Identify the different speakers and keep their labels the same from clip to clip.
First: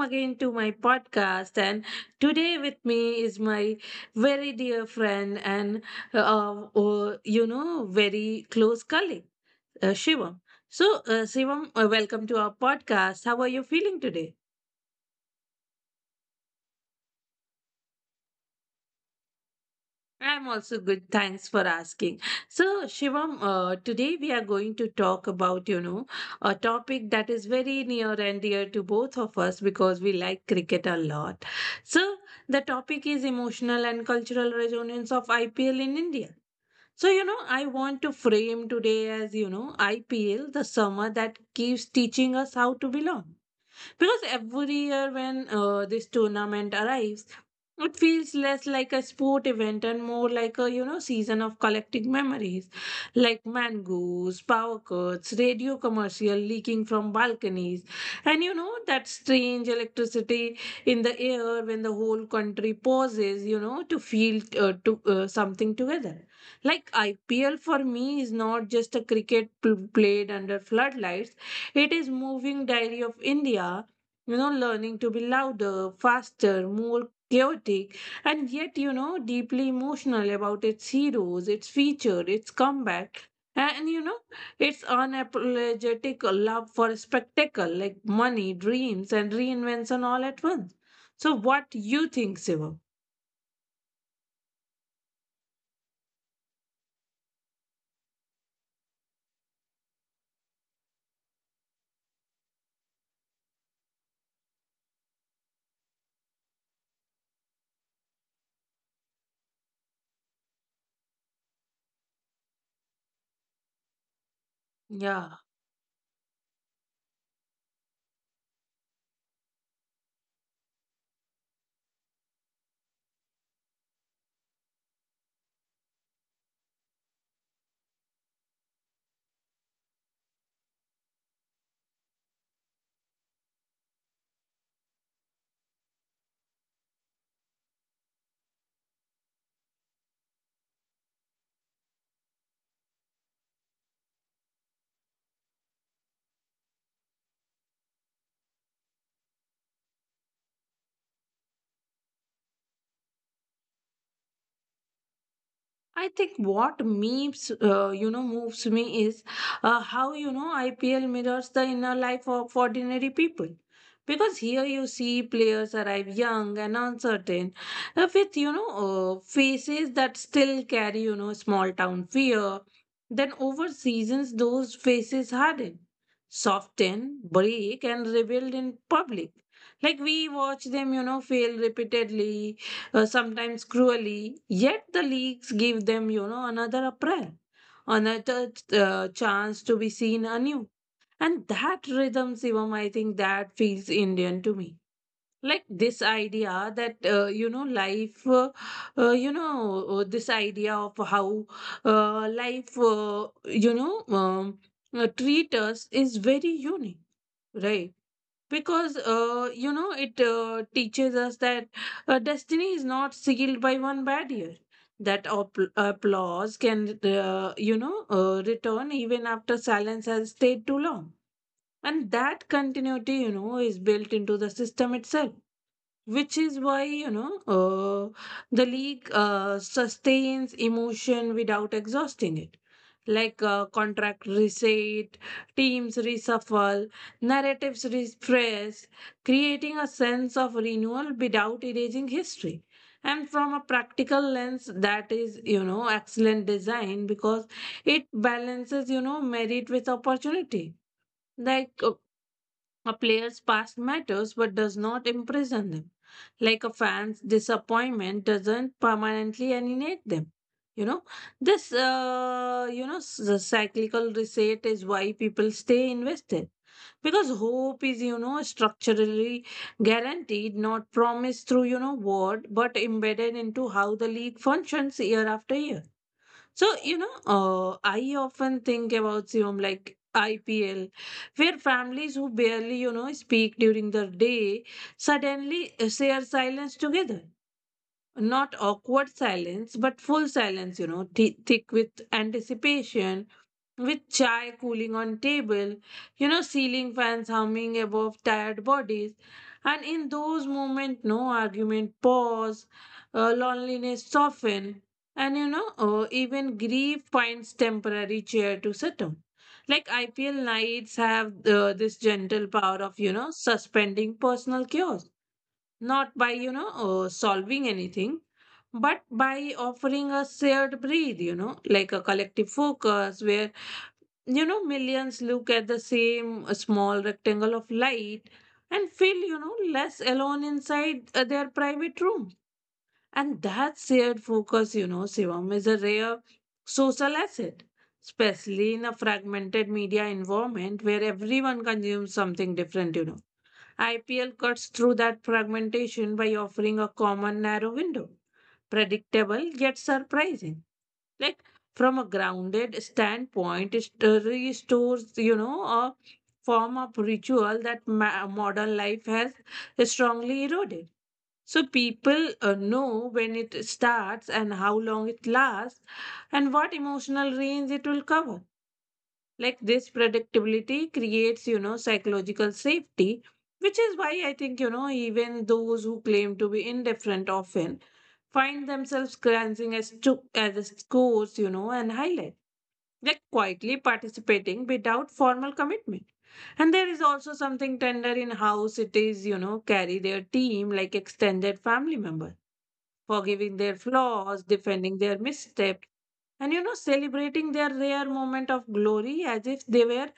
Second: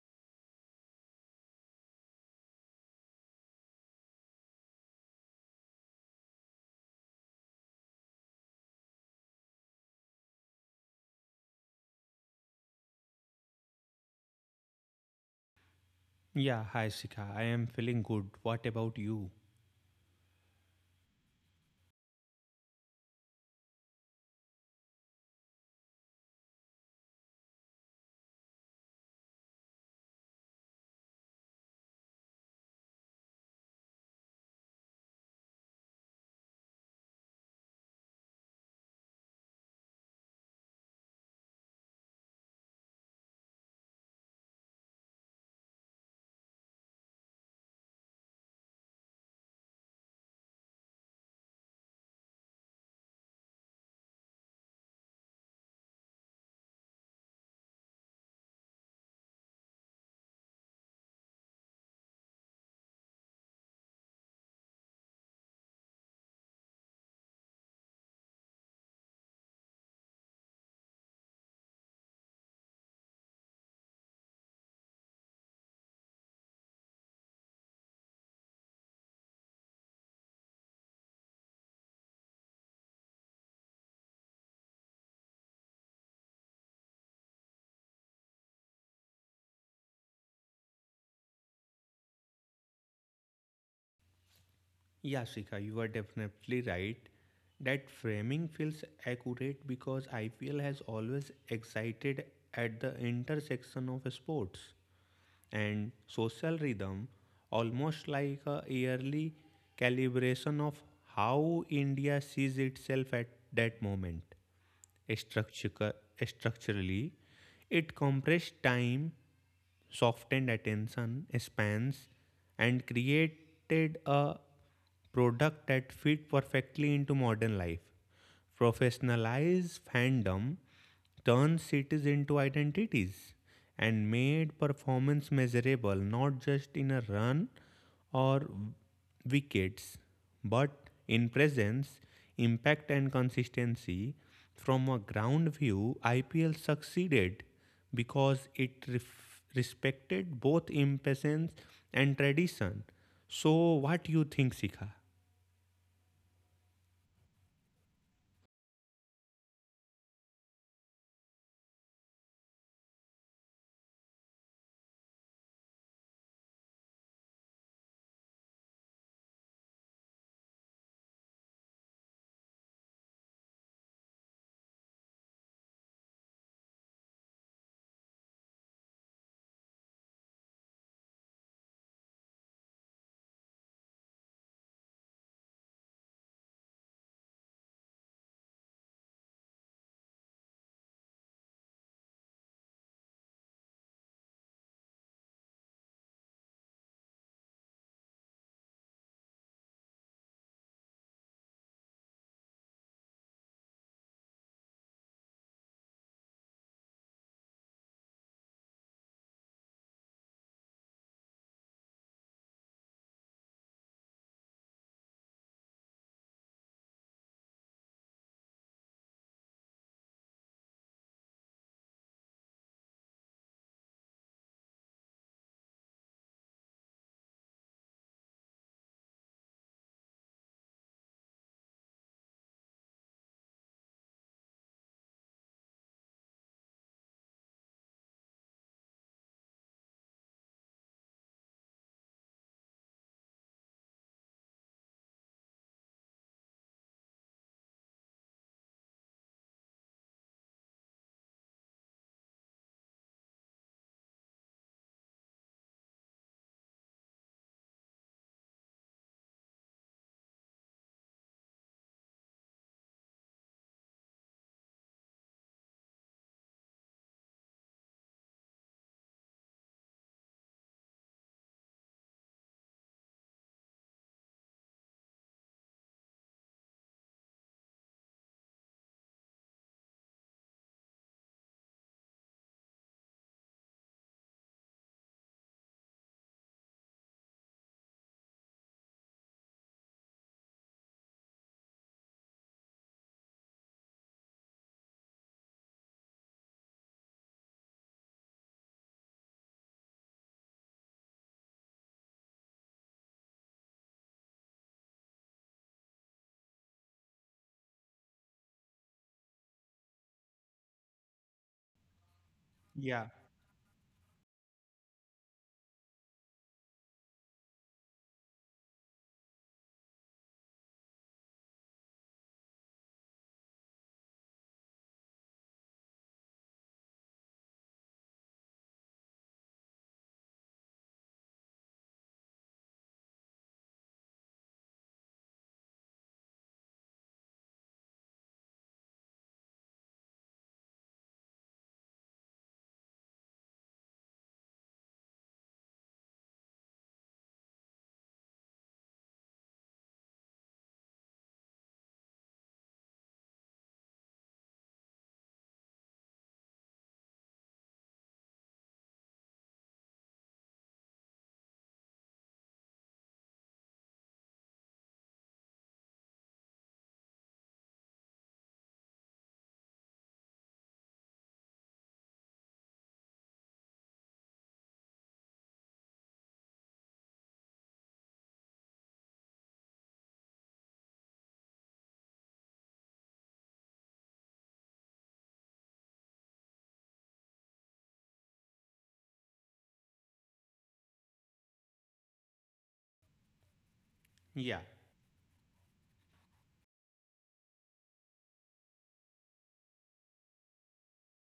Speaker 1: again to my podcast. And today with me is my very dear friend and, very close colleague, Shivam. So, Shivam, welcome to our podcast. How are you feeling today?
Speaker 2: Yeah, hi Sika. I am feeling good. What about you?
Speaker 1: I'm also good. Thanks for asking. So, Shivam, today we are going to talk about, a topic that is very near and dear to both of us because we like cricket a lot. So, the topic is emotional and cultural resonance of IPL in India. So, you know, I want to frame today as, you know, IPL, the summer that keeps teaching us how to belong. Because every year when this tournament arrives, it feels less like a sport event and more like a, you know, season of collecting memories, like mangoes, power cuts, radio commercial leaking from balconies, and you know that strange electricity in the air when the whole country pauses, you know, to feel to something together. Like IPL for me is not just a cricket played under floodlights, it is moving diary of India, you know, learning to be louder, faster, more chaotic, and yet, you know, deeply emotional about its heroes, its future, its comeback. And you know, its unapologetic love for spectacle, like money, dreams, and reinvention all at once. So, what you think, Siva?
Speaker 2: Yeah, Sika, you are definitely right. That framing feels accurate because IPL has always excited at the intersection of sports and social rhythm, almost like a yearly calibration of how India sees itself at that moment. Structure,
Speaker 1: Yeah.
Speaker 2: structurally, it compressed time, softened attention spans, and created a product that fit perfectly into modern life. Professionalized fandom turned cities into identities and made performance measurable not just in a run or wickets, but in presence, impact, and consistency. From a ground view, IPL succeeded because it respected both impatience and tradition. So, what do you think, Sikha?
Speaker 1: I think what memes, you know, moves me is how you know IPL mirrors the inner life of ordinary people. Because here you see players arrive young and uncertain, with you know faces that still carry, you know, small town fear. Then over seasons, those faces harden, soften, break, and rebuild in public. Like we watch them, you know, fail repeatedly, sometimes cruelly, yet the leagues give them, you know, another April, another chance to be seen anew. And that rhythm, Sivam, I think that feels Indian to me. Like this idea that, you know, this idea of how life, treat us is very unique, right? Because you know it teaches us that destiny is not sealed by one bad year, that applause can return even after silence has stayed too long, and that continuity, you know, is built into the system itself, which is why, the league sustains emotion without exhausting it. Like contract reset, teams reshuffle, narratives refresh, creating a sense of renewal without erasing history. And from a practical lens, that is, you know, excellent design, because it balances, you know, merit with opportunity. Like a player's past matters but does not imprison them. Like a fan's disappointment doesn't permanently alienate them. You know, this, you know, s- the cyclical reset is why people stay invested. Because hope is, you know, structurally guaranteed, not promised through, you know, word, but embedded into how the league functions year after year. So, I often think about Siom like IPL, where families who barely, you know, speak during the day suddenly share silence together. Not awkward silence, but full silence, you know, thick with anticipation, with chai cooling on table, you know, ceiling fans humming above tired bodies. And in those moments, no argument, pause, loneliness soften, and even grief finds temporary chair to sit on. Like IPL nights have this
Speaker 2: Yeah,
Speaker 1: gentle power of, you know, suspending personal chaos, not by, solving anything, but by offering a shared breathe, you know, like a collective focus where, you know, millions look at the same small rectangle of light and feel, you know, less alone inside their private room. And that shared focus, you know, Shivam, is a rare social asset, especially in a fragmented media environment where everyone consumes something different, you know. IPL cuts through that fragmentation by offering a common narrow window, predictable yet surprising. Like from a grounded standpoint, it restores, you know, a form of ritual that modern life has strongly eroded. So people know when it starts and how long it lasts and what emotional range it will cover. Like this predictability creates, you know, psychological safety, which is why I think, you know, even those who claim to be indifferent often find themselves glancing as to as a scores, you know, and highlights, like quietly participating without formal commitment. And there is also something tender in how cities, you know, carry their team like extended family members,
Speaker 2: yeah,
Speaker 1: forgiving their flaws, defending their missteps, and, you know, celebrating their rare moment of glory as if they were,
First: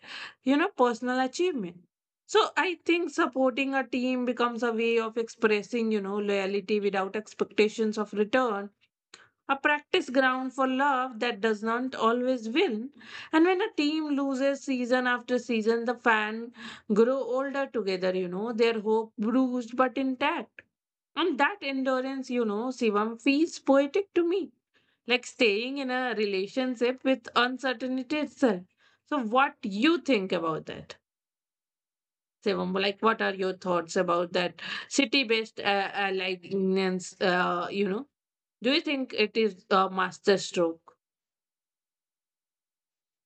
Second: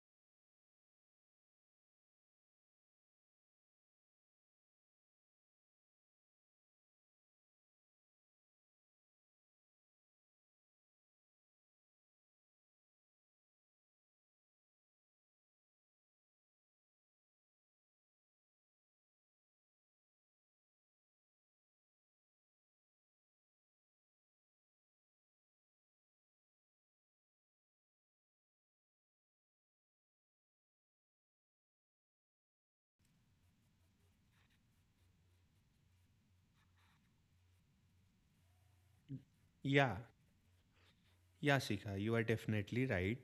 Speaker 1: you know, personal achievement. So I think supporting a team becomes a way of expressing, you know, loyalty without expectations of return, a practice ground for love that does not always win. And when a team loses season after season, the fan grow older together, you know, their hope bruised but intact. And that endurance, you know, Shivam, feels poetic to me, like staying in a relationship with uncertainty itself. So what you think about that? Shivam? Like what are your thoughts about that city-based alliance, you know? Do you think it is a
Speaker 2: yeah,
Speaker 1: master stroke?
Speaker 2: yeah, Sikha, you are definitely right.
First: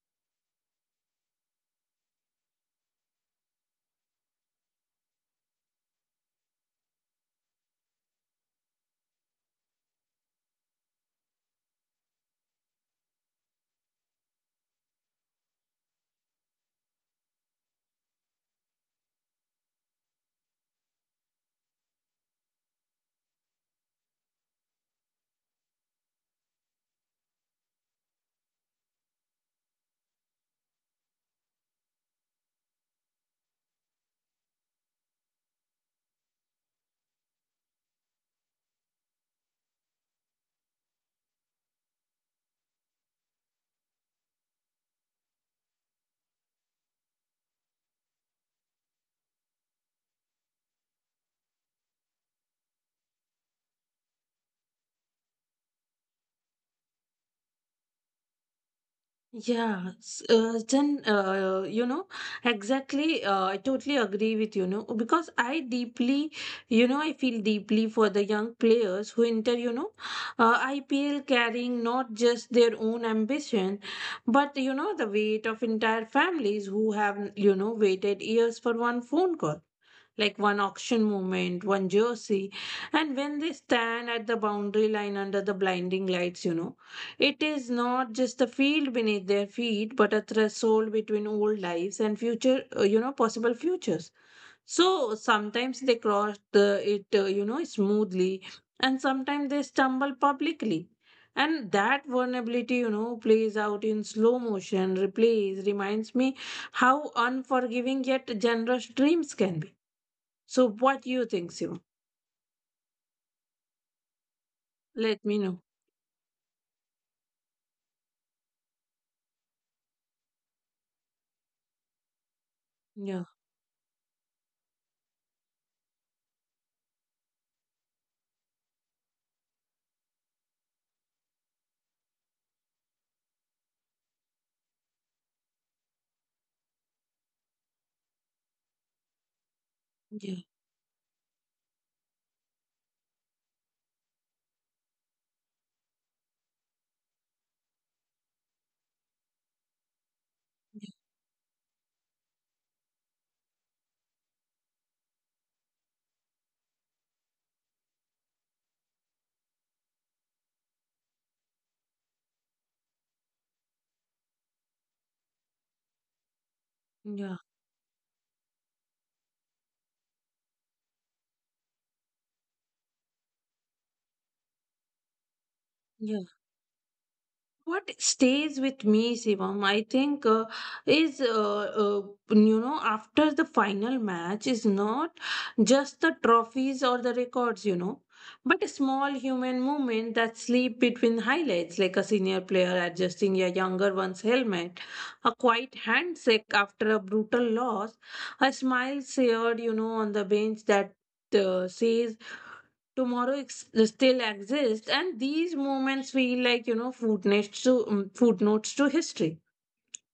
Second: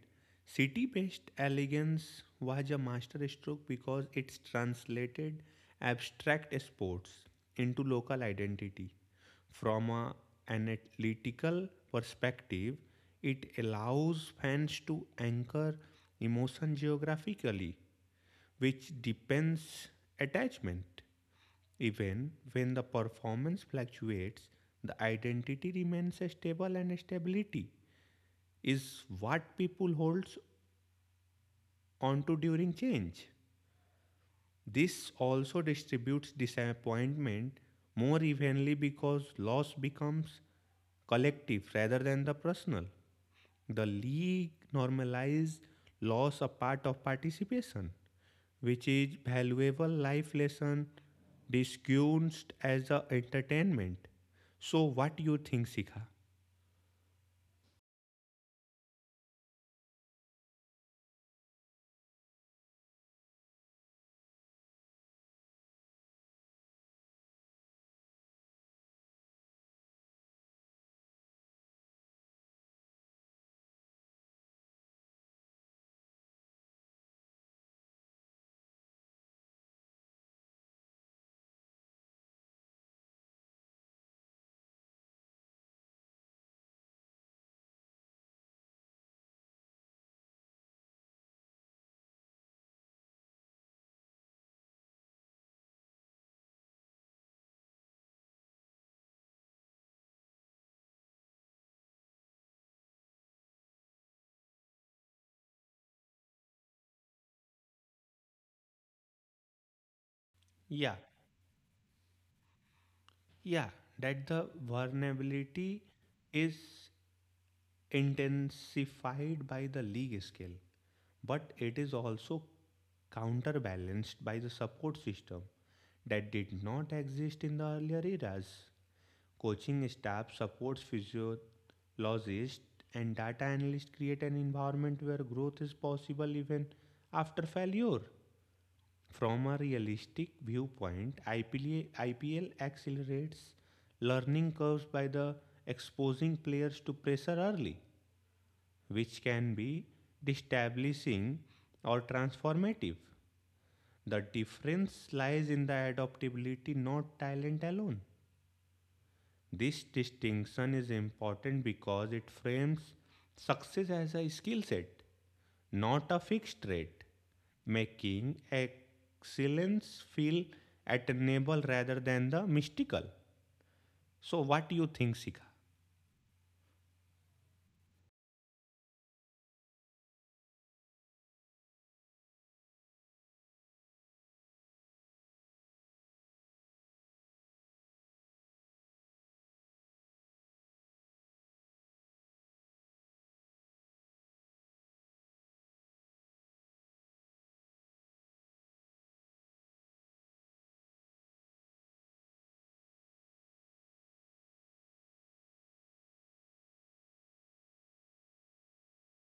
Speaker 2: City based elegance was a masterstroke because it's translated abstract sports into local identity. From a analytical perspective, it allows fans to anchor emotion geographically, which depends attachment. Even when the performance fluctuates, the identity remains stable, and stability is what people holds onto during change. This also distributes disappointment more evenly, because loss becomes collective rather than the personal. The league normalized loss of part of participation, which is valuable life lesson disguised as a entertainment. So what you think, Sika?
Speaker 1: Yeah, s- then you know exactly. I totally agree with you know, because I deeply, I feel deeply for the young players who enter, IPL carrying not just their own ambition, but you know the weight of entire families who have, you know, waited years for one phone call, like one auction moment, one jersey. And when they stand at the boundary line under the blinding lights, you know, it is not just the field beneath their feet, but a threshold between old lives and future, you know, possible futures. So sometimes they cross it you know, smoothly, and sometimes they stumble publicly. And that vulnerability, you know, plays out in slow motion, replays, reminds me how unforgiving yet generous dreams can be. So what do you think, Sim?
Speaker 2: Yeah, yeah, that
Speaker 1: Let
Speaker 2: the
Speaker 1: me know.
Speaker 2: vulnerability is intensified by the league scale, but it is
Speaker 1: Yeah,
Speaker 2: also counterbalanced by the support system that did not exist in the earlier eras. Coaching staff, supports physiologists, and data analysts create an environment where growth is possible even after failure. From
Speaker 1: yeah,
Speaker 2: a realistic viewpoint, IPL accelerates learning curves by the exposing players to pressure early, which can be
Speaker 1: yeah,
Speaker 2: destabilizing or transformative. The difference lies in the adaptability, not talent alone. This distinction is important because it frames success as a skill set, not a
Speaker 1: yeah.
Speaker 2: fixed rate, making excellence feel attainable rather than the mystical. So, what do you think,
Speaker 1: Yeah.
Speaker 2: Sika?
Speaker 1: What stays with me, Shivam, I think, is, you know, after the final match is not just the trophies or the records, you know, but a small human movement that sleep between highlights, like a senior player adjusting a younger one's helmet, a quiet handshake after a brutal loss, a smile shared, you know, on the bench that says tomorrow still exists. And these moments feel like, you know, footnotes to history,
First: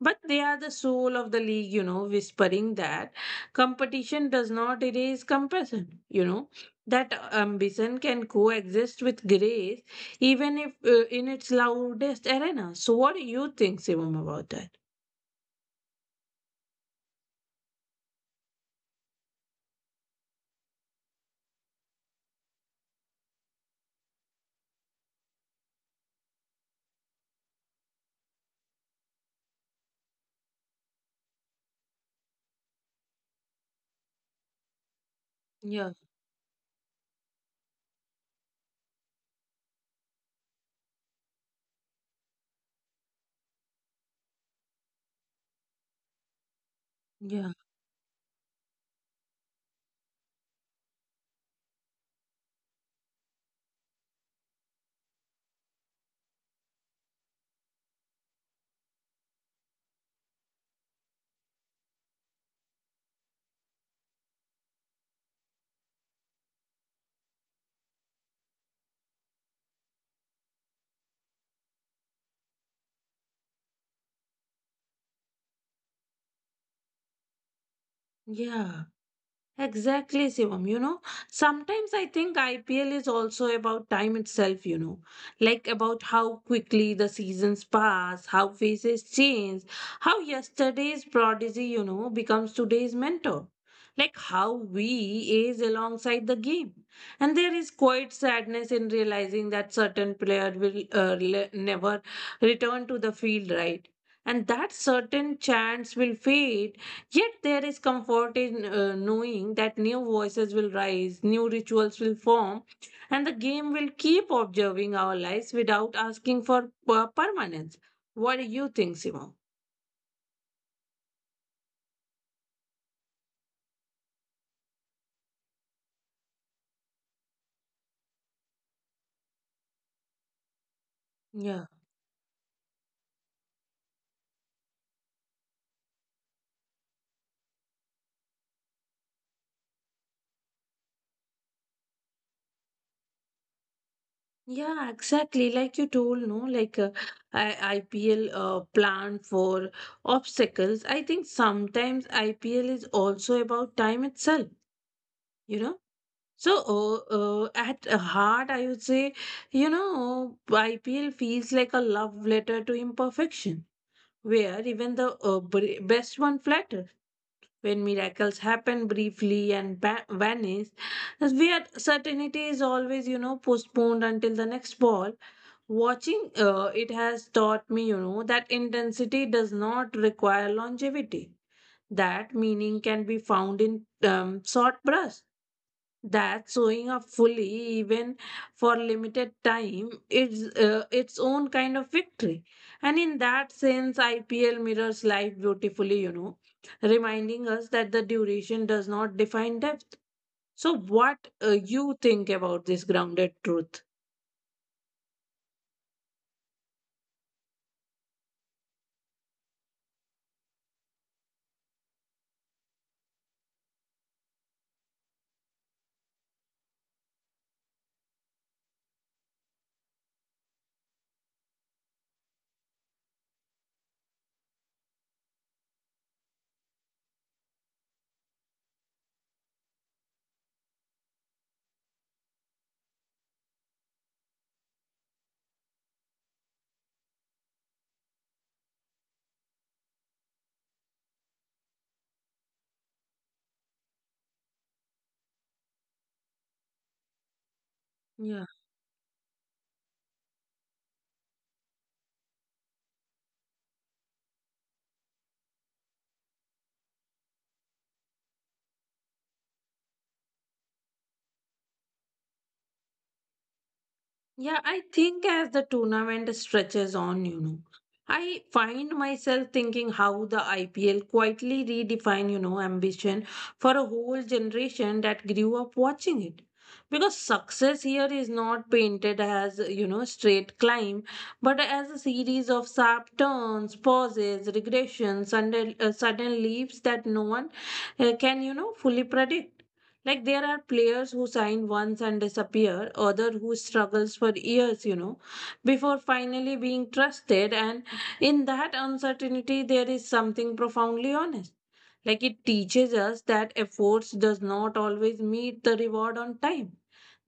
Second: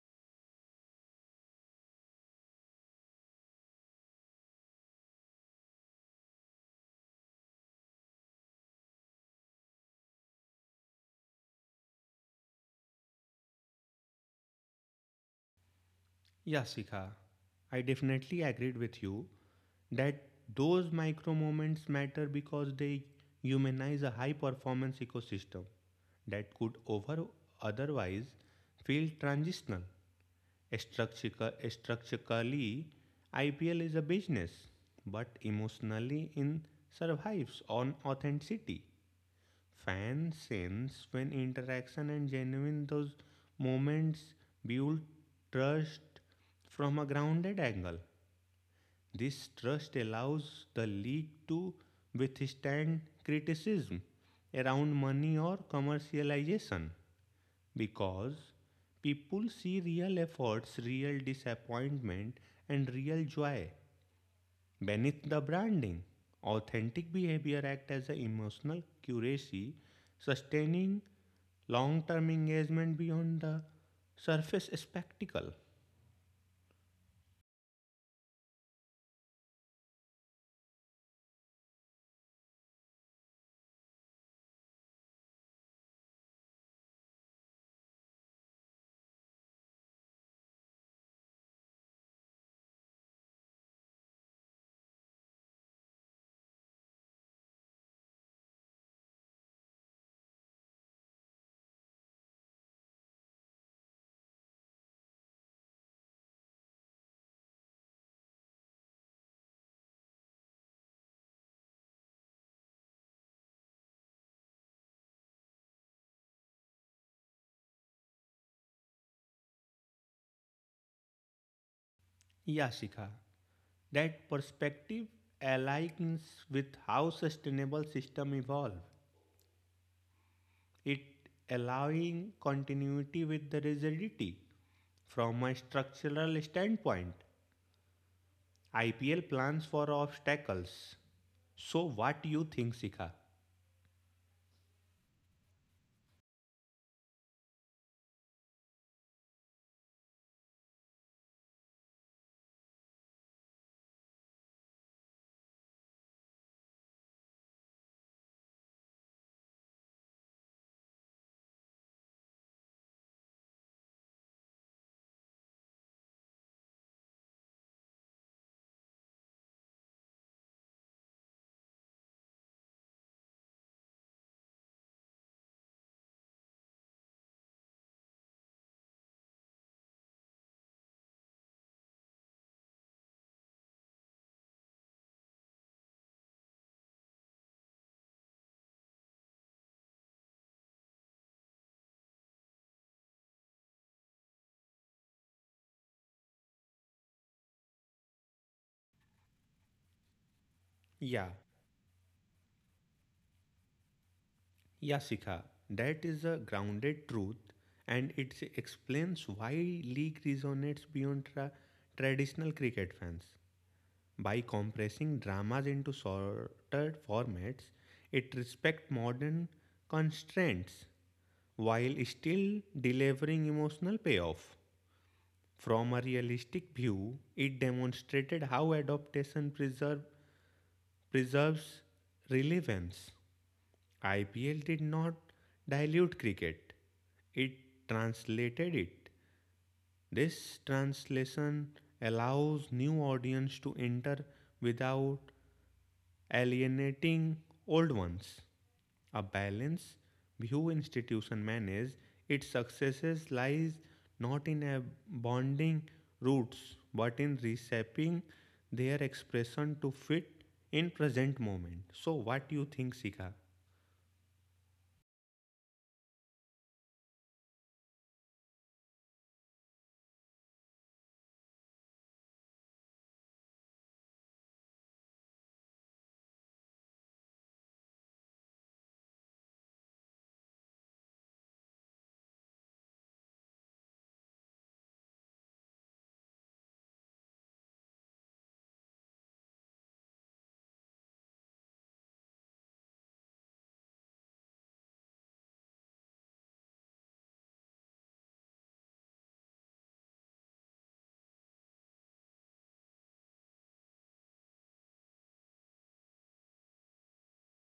Speaker 1: but they are the soul of the league, you know, whispering that competition does not erase compassion, you know, that ambition can coexist with grace, even if in its loudest arena. So what do you think, Sivam, about that?
Speaker 2: Yeah, Sika, I definitely agreed with you that those micro moments matter because they humanize a high performance ecosystem that could over otherwise feel transitional. Structurally, IPL is a business, but
Speaker 1: Yeah,
Speaker 2: emotionally, it survives on authenticity. Fans sense when interaction and genuine those moments build trust from a
Speaker 1: yeah,
Speaker 2: grounded angle. This trust allows the league to withstand criticism around money or commercialization, because people see real efforts, real disappointment, and real joy beneath the branding. Authentic behavior acts as an emotional curacy, sustaining long-term engagement beyond the surface spectacle.
Speaker 1: yeah. Exactly, Shivam. You know, sometimes I think IPL is also about time itself, you know, like about how quickly the seasons pass, how faces change, how yesterday's prodigy, you know, becomes today's mentor, like how we age alongside the game. And there is quite sadness in realizing that certain player will never return to the field, right? And that certain chance will fade. Yet there is comfort in knowing that new voices will rise, new rituals will form, and the game will keep observing our lives without asking for permanence. What do you think, Simo?
Speaker 2: Yeah, Shikha, that perspective aligns with how sustainable system evolve, it
Speaker 1: Yeah.
Speaker 2: allowing continuity with the rigidity. From a structural standpoint, IPL plans for obstacles. So what do you think, Sikha?
Speaker 1: Yeah, exactly. Like you told, no, like IPL plan for obstacles. I think sometimes IPL is also about time itself. You know. So, at heart, I would say, you know, IPL feels like a love letter to imperfection, where even the best one flatter. When miracles happen briefly and vanish, as where certainty is always, you know, postponed until the next ball. Watching it has taught me, you know, that intensity does not require longevity. That meaning can be found in short brush. That showing up fully, even for limited time, is its own kind of victory. And in that sense, IPL mirrors life beautifully, you know, reminding us that the duration does not define depth. So
Speaker 2: Yeah,
Speaker 1: what you think about this grounded truth?
Speaker 2: yeah, Sikha. That is a grounded truth, and it explains why league resonates beyond traditional cricket fans. By compressing dramas into shorter formats, it respects modern constraints while still delivering emotional payoff. From a realistic view, it demonstrated how preserves relevance. IPL did not dilute cricket, it translated it. This translation allows new audience to enter without alienating old ones.
Speaker 1: Yeah.
Speaker 2: A balanced view institution manage its successes lies not in abandoning roots, but in reshaping their expression to fit in present moment. So what do you think, Sika?
Speaker 1: Yeah, I think as the tournament stretches on, you know, I find myself thinking how the IPL quietly redefine, you know, ambition for a whole generation that grew up watching it. Because success here is not painted as, you know, straight climb, but as a series of sharp turns, pauses, regressions, and sudden leaps that no one can, you know, fully predict. Like there are players who sign once and disappear, other who struggles for years, you know, before finally being trusted. And in that uncertainty, there is something profoundly honest. Like it teaches us that efforts does not always meet the reward on time.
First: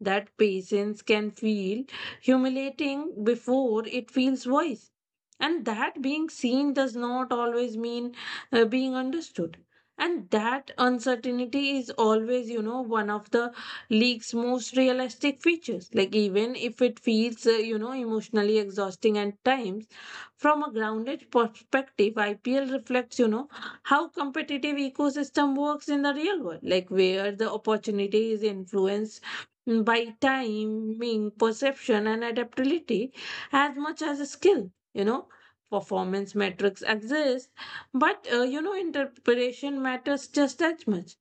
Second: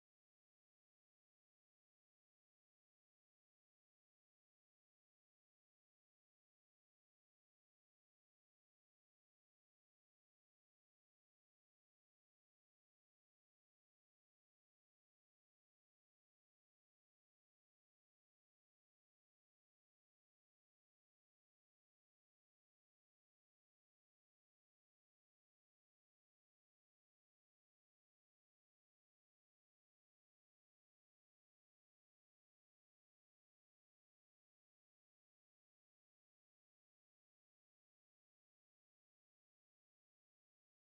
Speaker 1: That patience can feel humiliating before it feels wise. And that being seen does not always mean being understood, and that uncertainty is always, you know, one of the league's most realistic features. Like, even if it feels, you know, emotionally exhausting at times, from a grounded perspective, IPL reflects, you know, how competitive ecosystem works in the real world, like where the opportunity is influenced by timing, perception, and adaptability as much as skill, you know. Performance metrics exist, but you know, interpretation matters just as much.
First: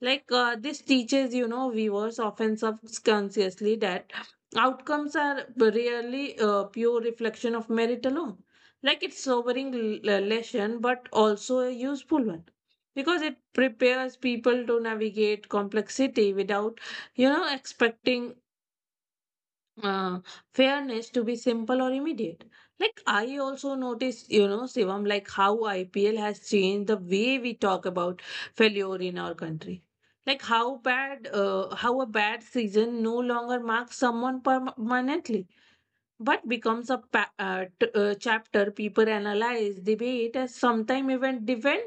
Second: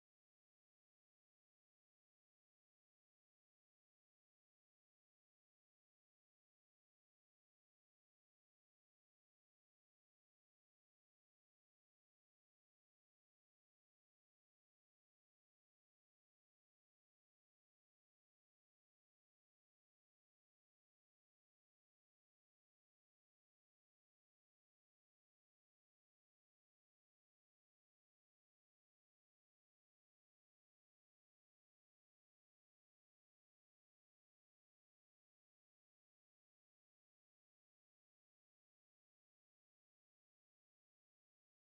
Speaker 1: This teaches, you know, viewers often subconsciously that outcomes are rarely a pure reflection of merit alone. Like it's sobering lesson, but also a useful one because it prepares people to navigate complexity without, you know, expecting uh, fairness to be simple or immediate. Like I also notice, you know, Shivam, like how IPL has changed the way we talk about failure in our country. Like how a bad season no longer marks someone permanently, but becomes a chapter people analyze, debate, and sometimes even defend.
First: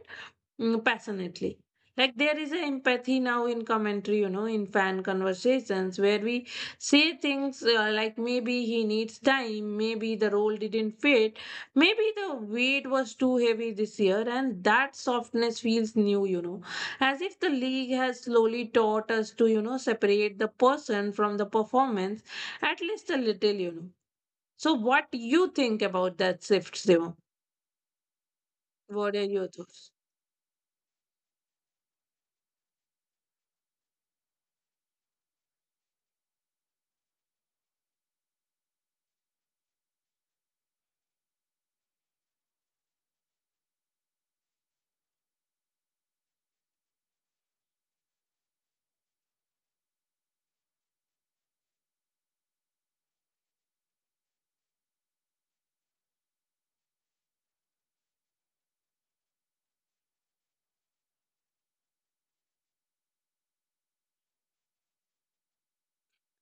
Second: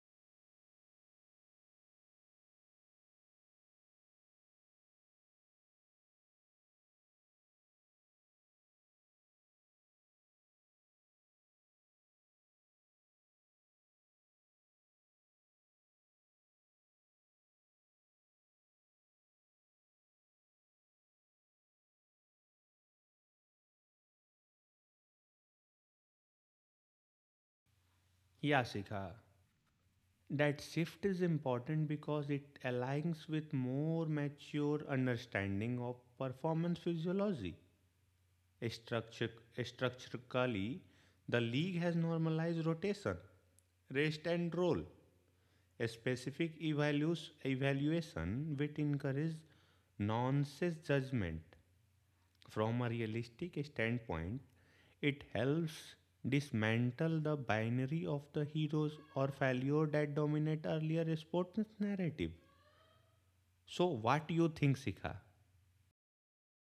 Speaker 1: Mm, passionately. Like there is an empathy now in commentary, you know, in fan conversations where we say things like maybe he needs time, maybe the role didn't fit, maybe the weight was too heavy this year, and that softness feels new, you know, as if the league has slowly taught us to, you know, separate the person from the performance at least a little, you know. So, what do you think about that shift, Demo?
Speaker 2: Yeah, Sika.
Speaker 1: What are your thoughts?
Speaker 2: That shift is important because it aligns with more mature understanding of performance physiology. Structure, structurally, the league has normalized rotation, rest and roll, a evaluation which encourages nonsense judgment from a realistic standpoint. It helps dismantle the binary of the heroes or failure that dominate earlier sports narrative. So, what do you think, Sika?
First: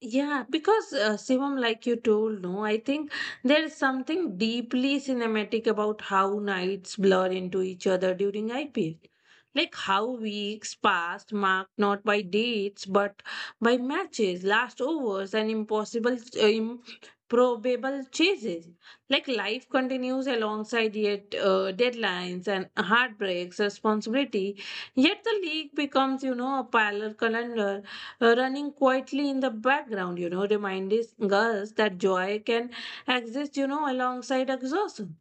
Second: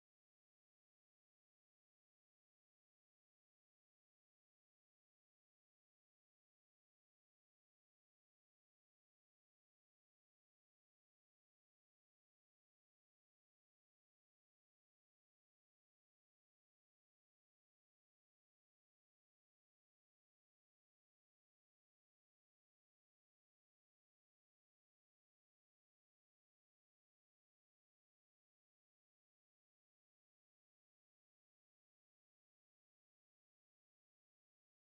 Speaker 1: Yeah, because Shivam, like you told, no, I think there is something deeply cinematic about how nights blur into each other during IPL. Like how weeks passed, marked not by dates but by matches, last overs, and improbable chases. Like life continues alongside, yet deadlines and heartbreaks, responsibility. Yet the league becomes, you know, a parallel calendar running quietly in the background, you know, reminding us that joy can exist, you know, alongside exhaustion.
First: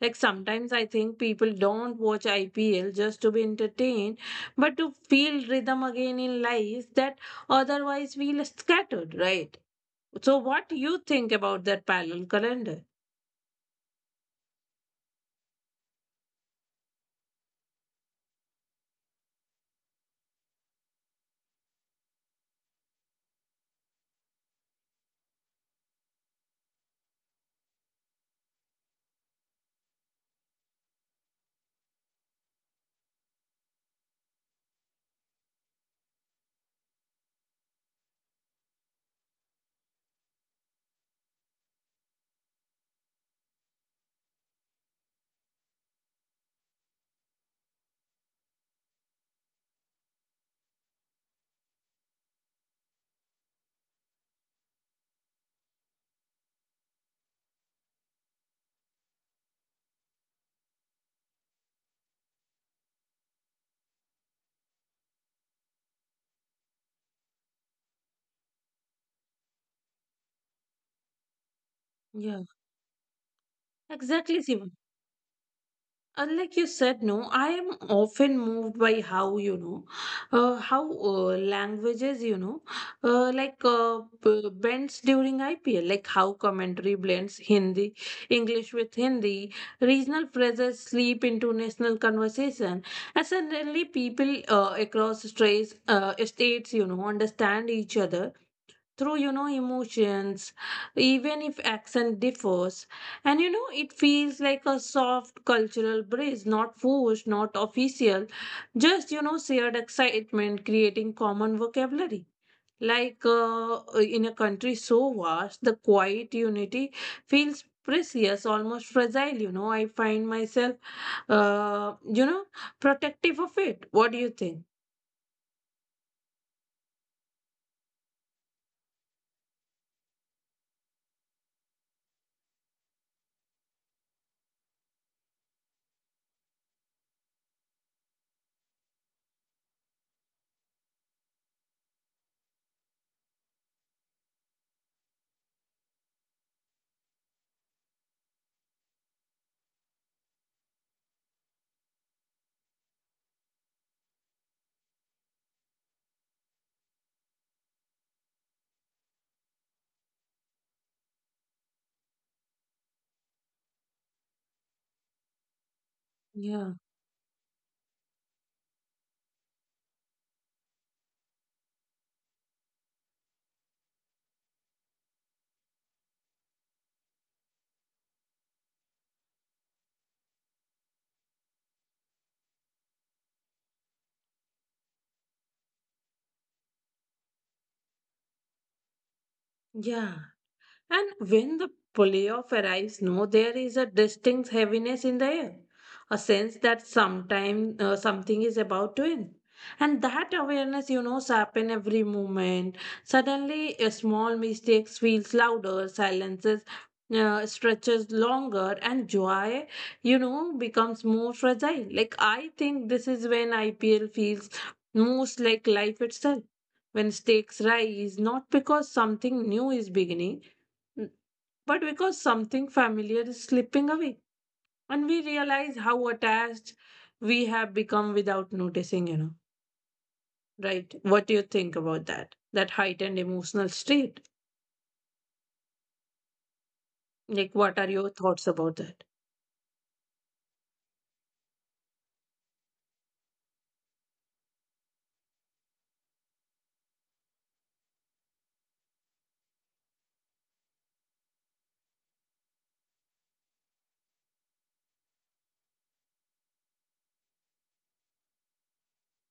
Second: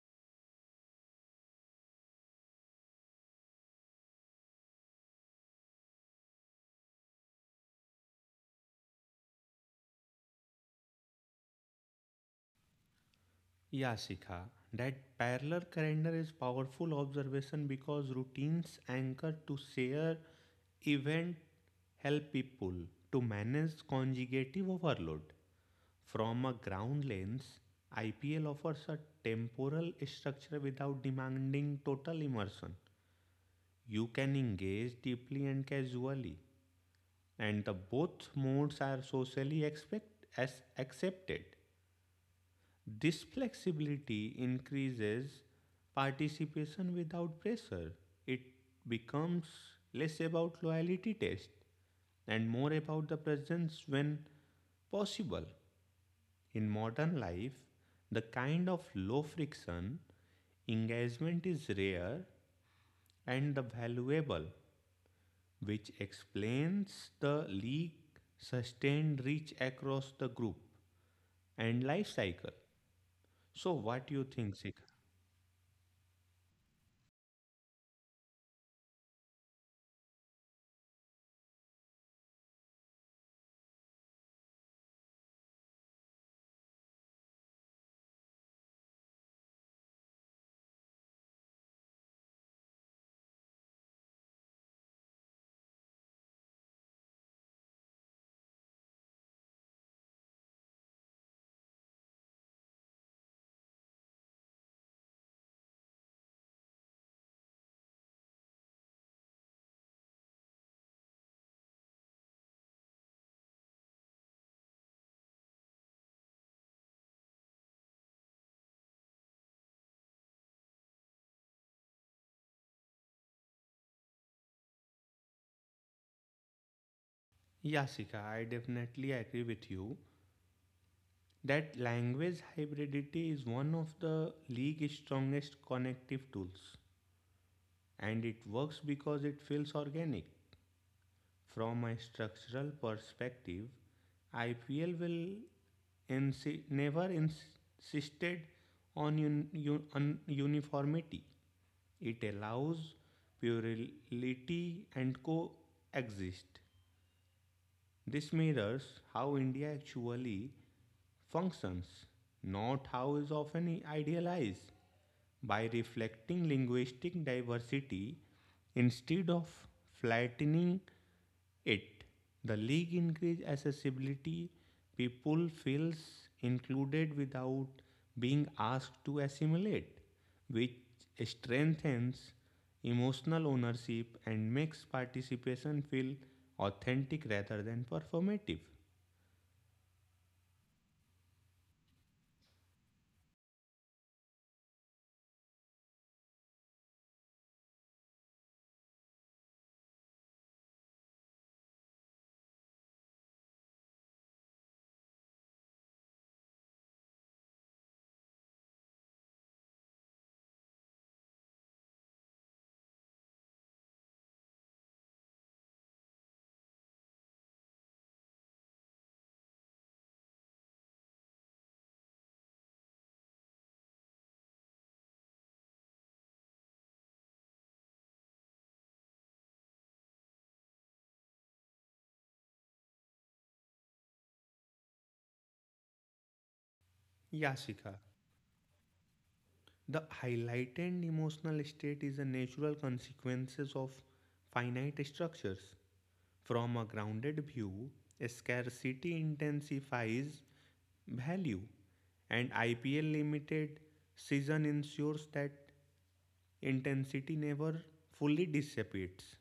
Speaker 1: Like sometimes I think people don't watch IPL just to be entertained, but to feel rhythm again in life that otherwise feel scattered, right? So what do you think about that parallel calendar?
Speaker 2: Yeah, Sika. That parallel calendar is powerful observation, because routines anchored to share event help people to manage conjugative overload. From a ground lens, IPL offers a temporal structure without demanding total immersion. You can engage deeply and casually, and the both modes are socially expect as accepted. This flexibility increases participation without pressure. It becomes less about loyalty test and more about the presence when possible. In modern life, the kind of low friction engagement is rare and valuable, which explains the league sustained reach across the group and life
Speaker 1: Yeah,
Speaker 2: cycle. So, what do you
Speaker 1: exactly.
Speaker 2: think, Sika?
Speaker 1: And like you said, no, I am often moved by how, you know, how languages, you know, bends during IPL, like how commentary blends Hindi, English with Hindi, regional phrases slip into national conversation, and suddenly people across states, you know, understand each other through, you know, emotions, even if accent differs. And you know, it feels like a soft cultural bridge, not forced, not official, just, you know, shared excitement creating common vocabulary. like uh, in a country so vast, the quiet unity feels precious, almost fragile. You know, I find myself uh, you know, protective of it. What do you think?
Speaker 2: Yasika, I definitely agree with you that language hybridity is one of the league's strongest connective tools, and it works because it feels organic. From a structural perspective, IPL never insisted on uniformity. It allows plurality and coexist. This mirrors how India actually functions, not how is often idealized. By reflecting
Speaker 1: Yeah,
Speaker 2: linguistic diversity instead of flattening it, the league increases accessibility. People feels included without being asked to assimilate, which strengthens emotional ownership and makes participation feel authentic rather than performative.
Speaker 1: yeah. And when the playoff arrives, no, there is a distinct heaviness in the air, a sense that sometime something is about to end. And that awareness, you know, sharpen every moment. Suddenly, a small mistakes feels louder, silences stretches longer, and joy, you know, becomes more fragile. Like I think this is when IPL feels most like life itself, when stakes rise, not because something new is beginning. N- But because something familiar is slipping away, and we realize how attached we have become without noticing, you know, right? What do you think about that? That heightened emotional state? Like,
Speaker 2: Yashika.
Speaker 1: what are your thoughts about that?
Speaker 2: The highlighted emotional state is a natural consequences of finite structures. From a grounded view, scarcity intensifies value, and IPL limited season ensures that intensity never fully dissipates.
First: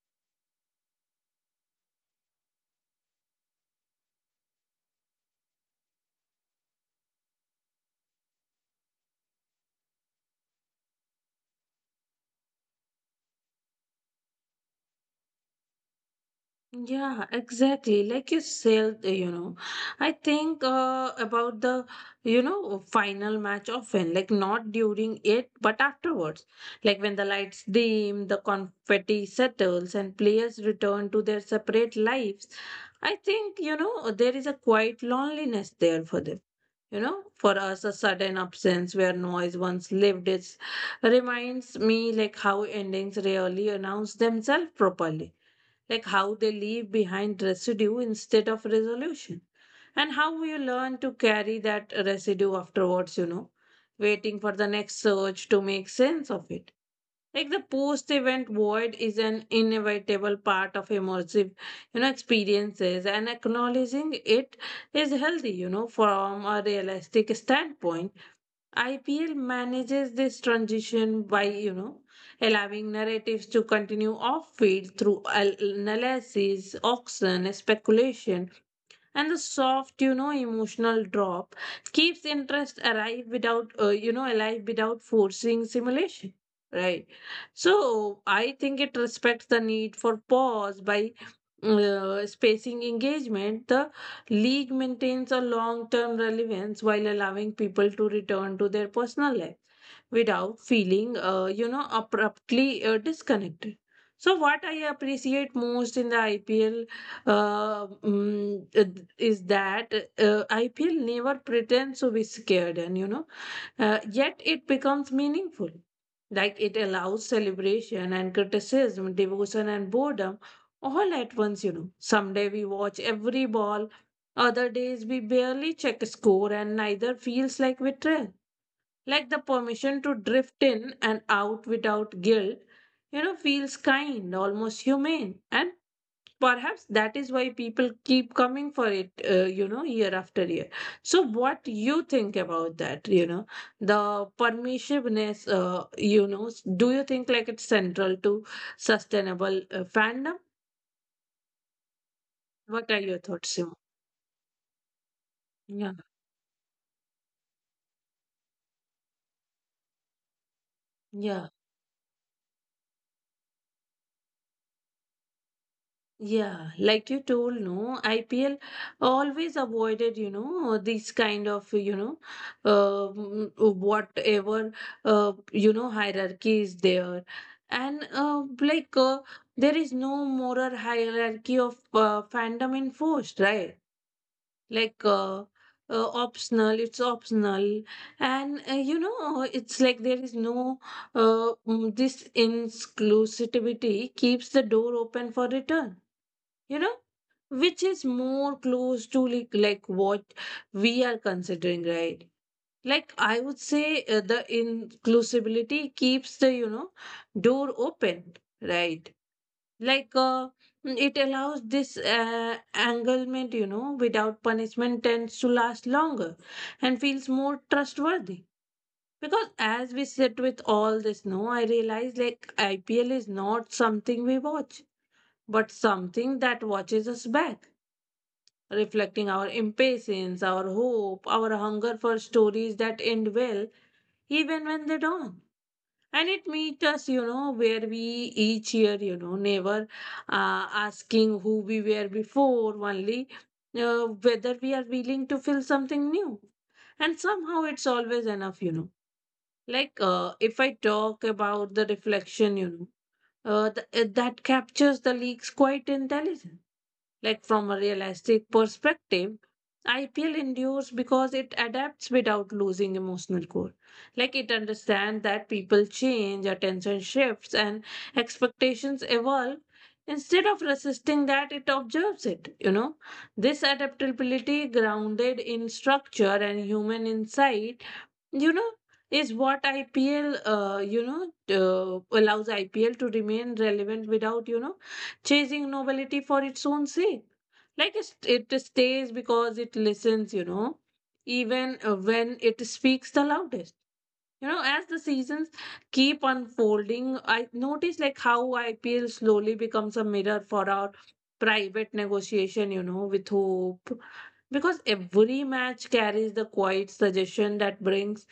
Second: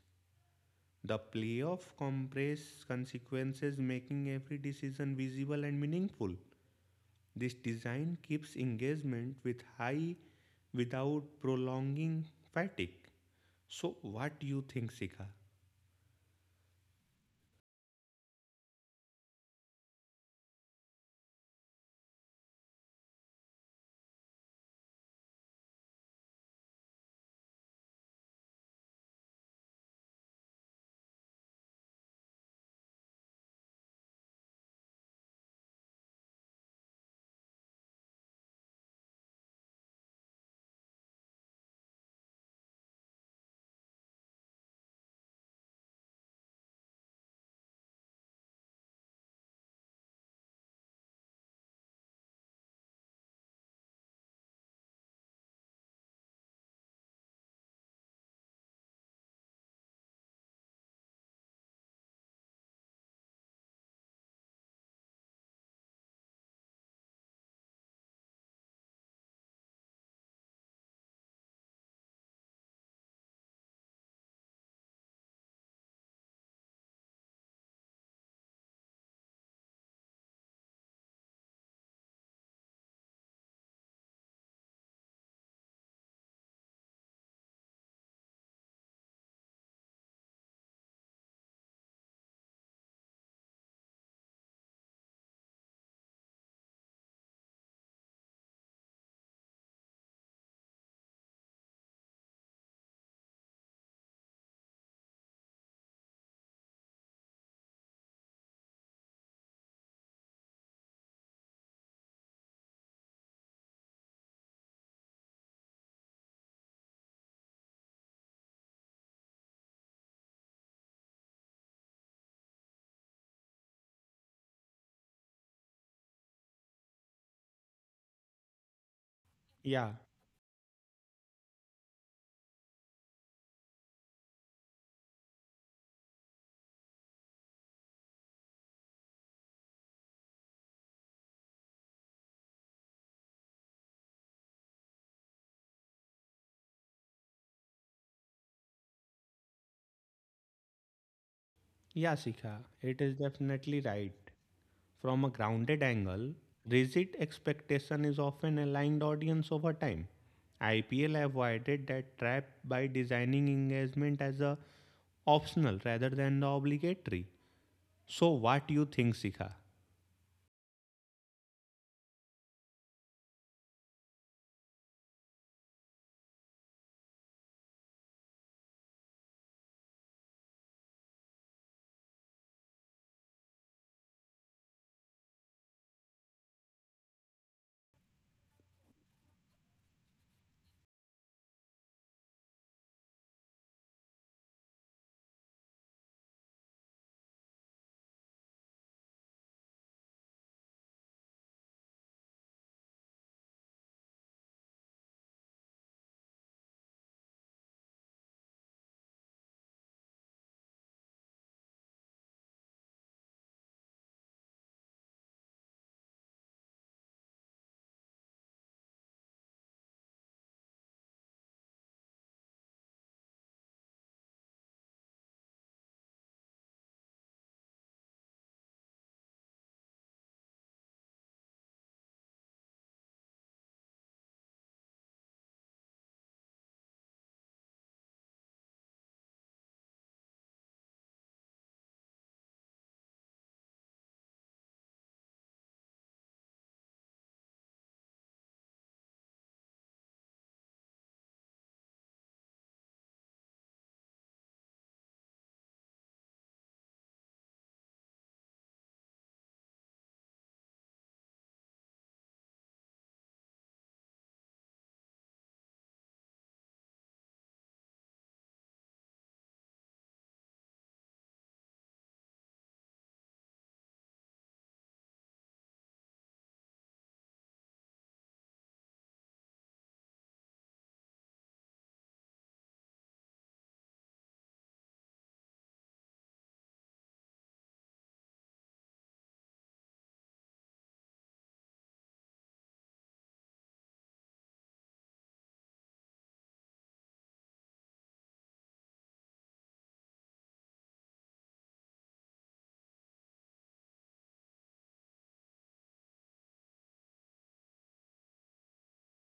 Speaker 2: The playoff compress consequences, making every decision visible and meaningful. This design keeps engagement with high without prolonging fatigue. So, what do you think, Sika?
Speaker 1: Yeah, exactly. Like you said, you know, I think about the, you know, final match often, like not during it, but afterwards. Like when the lights dim, the confetti settles, and players return to their separate lives. I think, you know, there is a quiet loneliness there for them. You know, for us, a sudden absence where noise once lived is reminds me like how endings rarely announce themselves properly, like how they leave behind residue instead of resolution, and how you learn to carry that residue afterwards, you know, waiting for the next surge to make sense of it. Like the post event void is an inevitable part of immersive, you know, experiences, and acknowledging it is healthy. You know, from a realistic standpoint, IPL manages this transition by, you know, allowing narratives to continue off field through analysis, auction, speculation, and the soft, you know, emotional drop keeps interest alive without alive without forcing simulation. Right. So I think it respects the need for pause. By spacing engagement, the league maintains a long term relevance while allowing people to return to their personal life without feeling, you know, abruptly disconnected. So, what I appreciate most in the IPL, is that IPL never pretends to be scared, and you know, yet it becomes meaningful. Like it allows celebration and criticism, devotion and boredom all at once, you know. Someday we watch every ball, other days we barely check score, and neither feels like betrayal. Like the permission
Speaker 2: Yeah,
Speaker 1: to drift in and out without guilt, you know, feels kind, almost humane. And perhaps that is why people keep coming for it, you know, year after year. So, what you think about that, you know, the permissiveness, do you think like it's central to sustainable fandom?
Speaker 2: yeah, Sika,
Speaker 1: What are
Speaker 2: it is
Speaker 1: your thoughts, Simo?
Speaker 2: definitely right. From a grounded
Speaker 1: Yeah,
Speaker 2: angle, rigid expectation is often aligned audience over time. IPL
Speaker 1: yeah,
Speaker 2: avoided that trap by designing engagement as a optional rather than the
Speaker 1: yeah. Like
Speaker 2: obligatory.
Speaker 1: you told, no,
Speaker 2: So, what
Speaker 1: IPL
Speaker 2: do you think, Sika?
Speaker 1: always avoided, you know, these kind of, you know, whatever, you know, hierarchy is there. And there is no moral hierarchy of fandom enforced, right? like uh, Optional, it's optional. And it's like there is no this inclusivity keeps the door open for return, you know, which is more close to like what we are considering, right? Like I would say the inclusivity keeps the, you know, door open, right? like uh, it allows this anglement, you know, without punishment, tends to last longer and feels more trustworthy. Because as we sit with all this, no, I realize like IPL is not something we watch, but something that watches us back, reflecting our impatience, our hope, our hunger for stories that end well, even when they don't. And it meet us, you know, where we, each year, you know, never asking who we were before, only whether we are willing to feel something new. And somehow it's always enough, you know. If I talk about the reflection, you know, that captures the leaks quite intelligent. Like from a realistic perspective, I feel endured because it adapts without losing emotional core. Like it understands that people change, attention shifts, and expectations evolve. Instead of resisting that, it observes it. You know, this adaptability, grounded in structure and human insight, you know, is what IPL allows IPL to remain relevant without, you know, chasing novelty for its own sake. Like it stays because it listens, you know, even when it speaks the loudest, you know. As the seasons keep unfolding, I notice like how IPL slowly becomes a mirror for our private negotiation, you know, with hope, because every match carries the quiet suggestion that brings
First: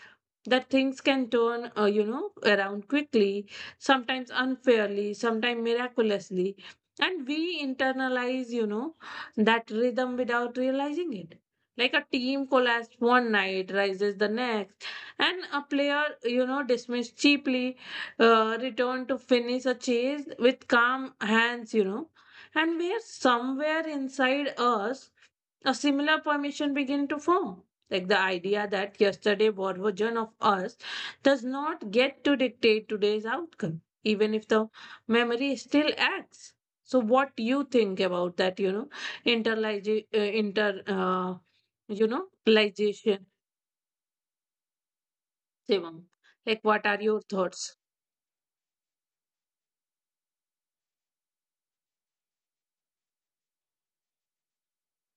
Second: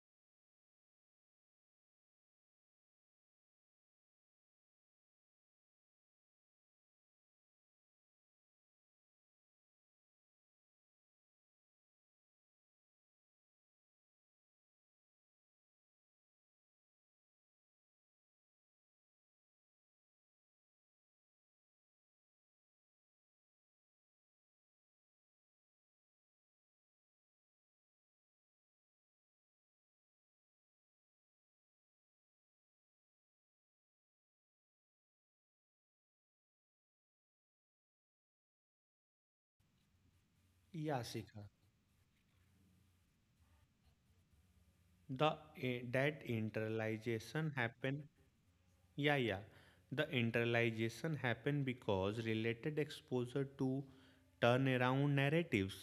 Speaker 1: that things can turn, you know, around quickly, sometimes unfairly, sometimes miraculously. And we internalize, you know, that rhythm without realizing it. Like a team collapsed one night rises the next, and a player, you know, dismissed cheaply, returned to finish a chase with calm hands, you know. And where somewhere inside us a similar permission begin to form. Like the idea that yesterday what version of us does not get to dictate today's outcome, even if the memory still acts. So, what do you think about that? You know, interligi- uh, inter,
Speaker 2: Yeah, Sika.
Speaker 1: uh, you know, ligation,
Speaker 2: the that
Speaker 1: Shivam. Like,
Speaker 2: internalization
Speaker 1: what are your
Speaker 2: happen.
Speaker 1: thoughts?
Speaker 2: Yeah. The internalization happen because related exposure to turnaround narratives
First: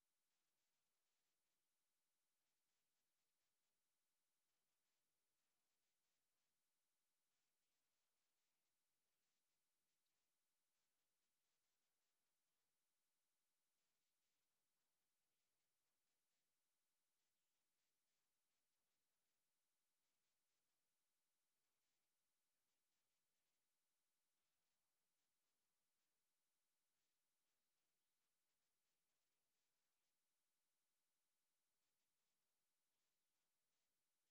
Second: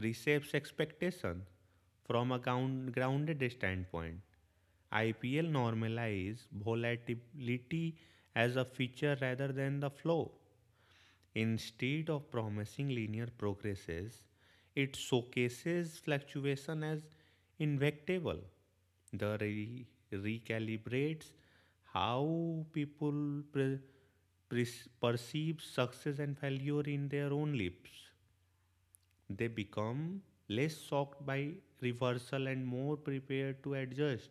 Speaker 2: reshapes expectation from a grounded standpoint. IPL normalize volatility as a feature rather than the flow. Instead of promising linear progresses, it showcases fluctuation as inevitable. The recalibrates how people perceive success and failure in their own lives. They become less shocked by reversal and more prepared to adjust.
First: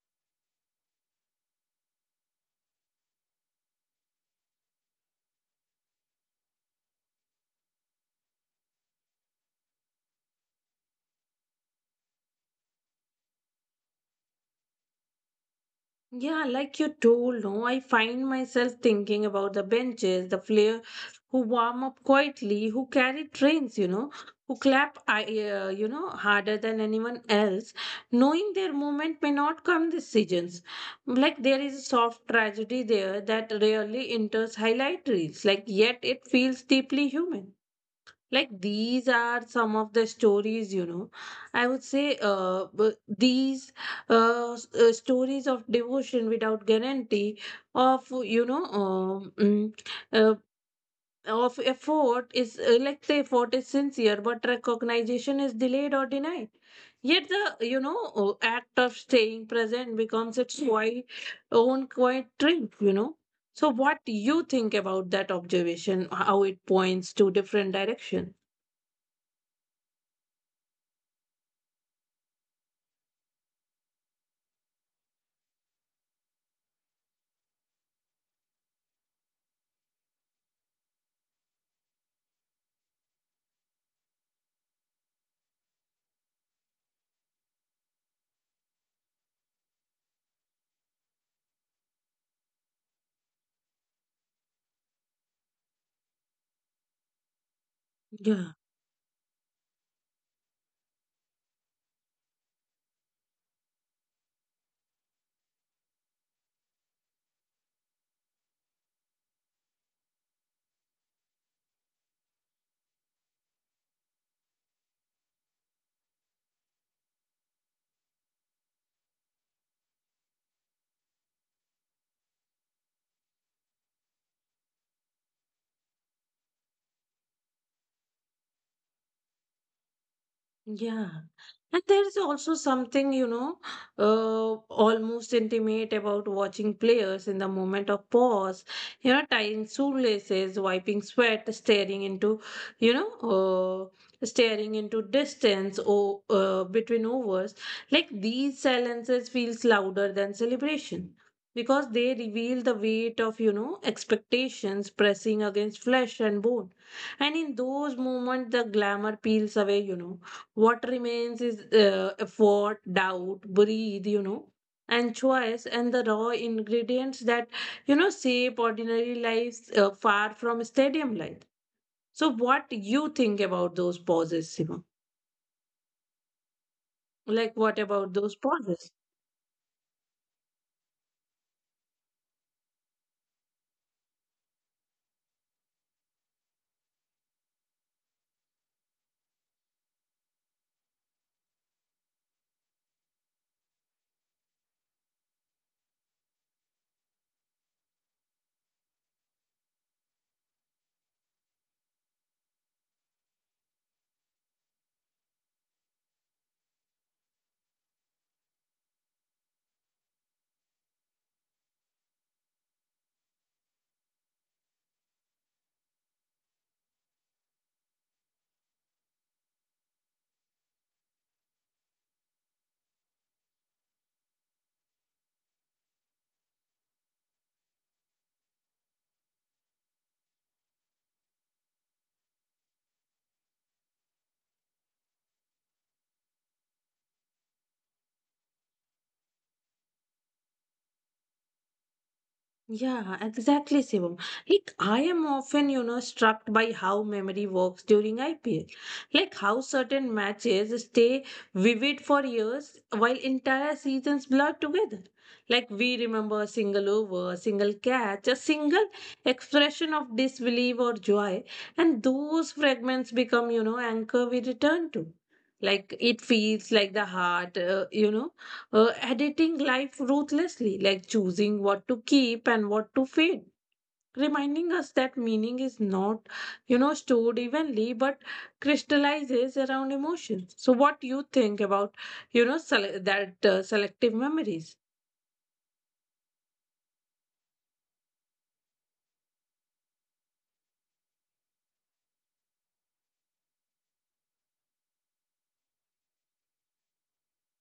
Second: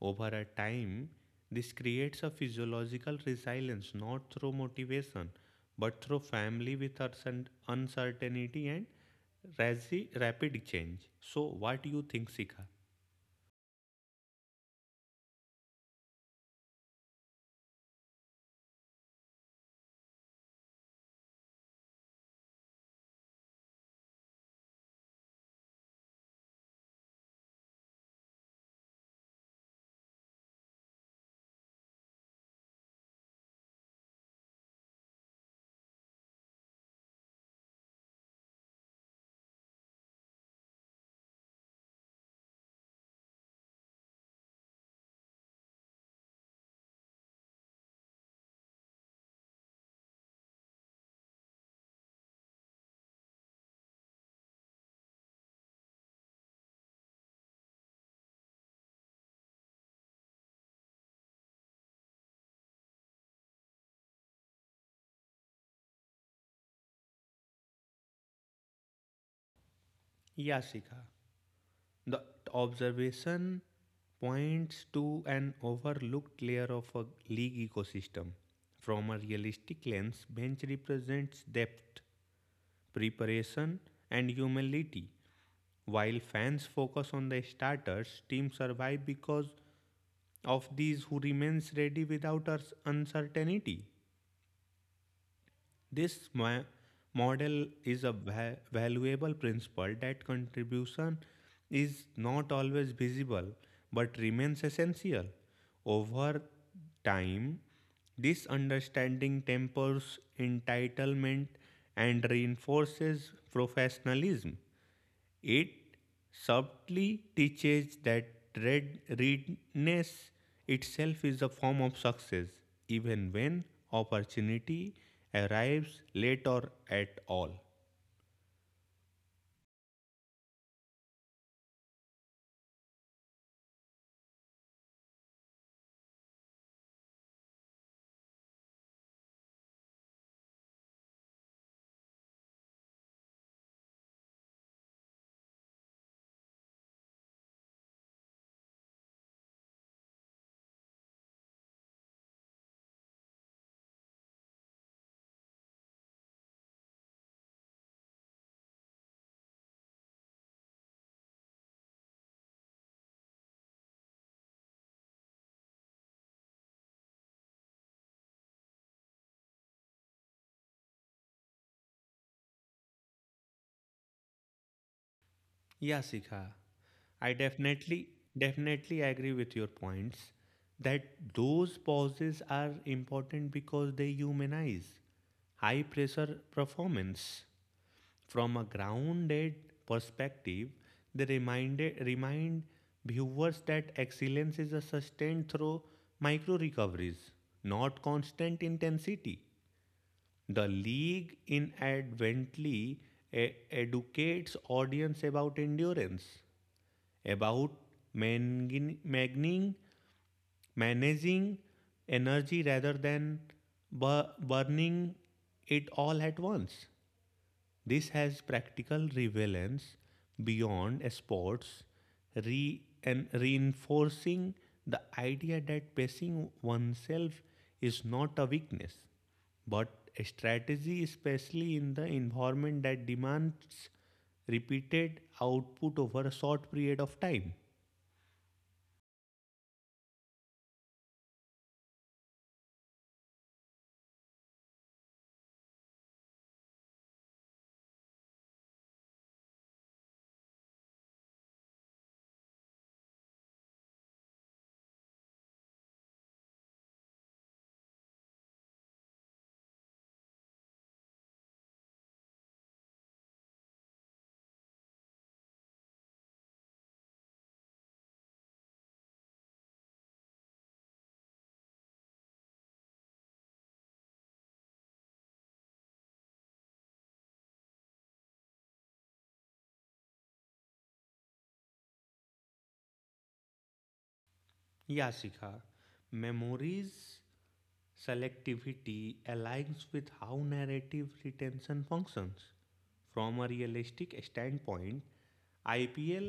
Speaker 2: Over a time, this creates a physiological resilience not through motivation, but through family with uncertainty and rapid change. So, what do you think, Sika?
Speaker 1: Yeah, like you told, no, I find myself thinking about the benches, the player who warm up quietly, who carry trains, you know, who clap, you know, harder than anyone else, knowing their moment may not come this seasons. Like there is a soft tragedy there that rarely enters highlight reels, like yet it feels deeply human. Like these are some of the stories, you know, I would say, these stories of devotion without guarantee, of you know, uh, of effort is like the effort is sincere but recognition is delayed or denied. Yet the, you know, act of staying present becomes its quiet, own quiet triumph, you know. So what do you think about that observation, how it points to different directions?
Speaker 2: Yeah, Sika. The observation points to an overlooked layer of a league ecosystem. From a realistic lens, bench represents depth, preparation, and humility. While fans focus on the starters, teams survive because of these who remains ready without uncertainty. This
Speaker 1: Yeah,
Speaker 2: model is a valuable principle that contribution is not always visible, but remains essential. Over time, this understanding tempers entitlement and reinforces professionalism. It subtly teaches that readiness itself is a form of success, even when opportunity arrives late or at all.
Speaker 1: yeah. And there's also something, almost intimate about watching players in the moment of pause, you know, tying shoelaces, wiping sweat, staring into, you know, staring into distance or between overs. Like these silences feels louder than celebration because they reveal the weight of, you know, expectations pressing against flesh and bone. And in those moments, the glamour peels away, what remains is effort, doubt, breathe, you know, and choice, and the raw ingredients that, you know, shape ordinary lives far from stadium life. So, what you think about those pauses, Sima? Like,
Speaker 2: Yeah,
Speaker 1: what about
Speaker 2: Sikha.
Speaker 1: those pauses?
Speaker 2: I definitely agree with your points that those pauses are important because they humanize high pressure performance. From a grounded perspective, they remind viewers that excellence is a sustained through micro recoveries, not constant intensity. The league inadvertently educates audience about endurance, about mangin- magning- managing energy rather than burning it all at once. This has practical relevance beyond sports, and reinforcing the idea that pacing oneself is not a weakness, but a strategy, especially in the environment that demands repeated output over a short period of time.
Speaker 1: Yeah, exactly, Shivam. Like, I am often, you know, struck by how memory works during IPL. Like, how certain matches stay vivid for years while entire seasons blur together. Like, we remember a single over, a single catch, a single expression of disbelief or joy, and those fragments become, you know, anchor we return to. Like, it feels like the heart, editing life ruthlessly, like choosing what to keep and what to fade, reminding us that meaning is not, you know, stored evenly but crystallizes around emotions. So, what do you think about, you know, sele- that selective memories?
Speaker 2: Yeah, Shikha. Memories selectivity aligns with how narrative retention functions. From a realistic standpoint, IPL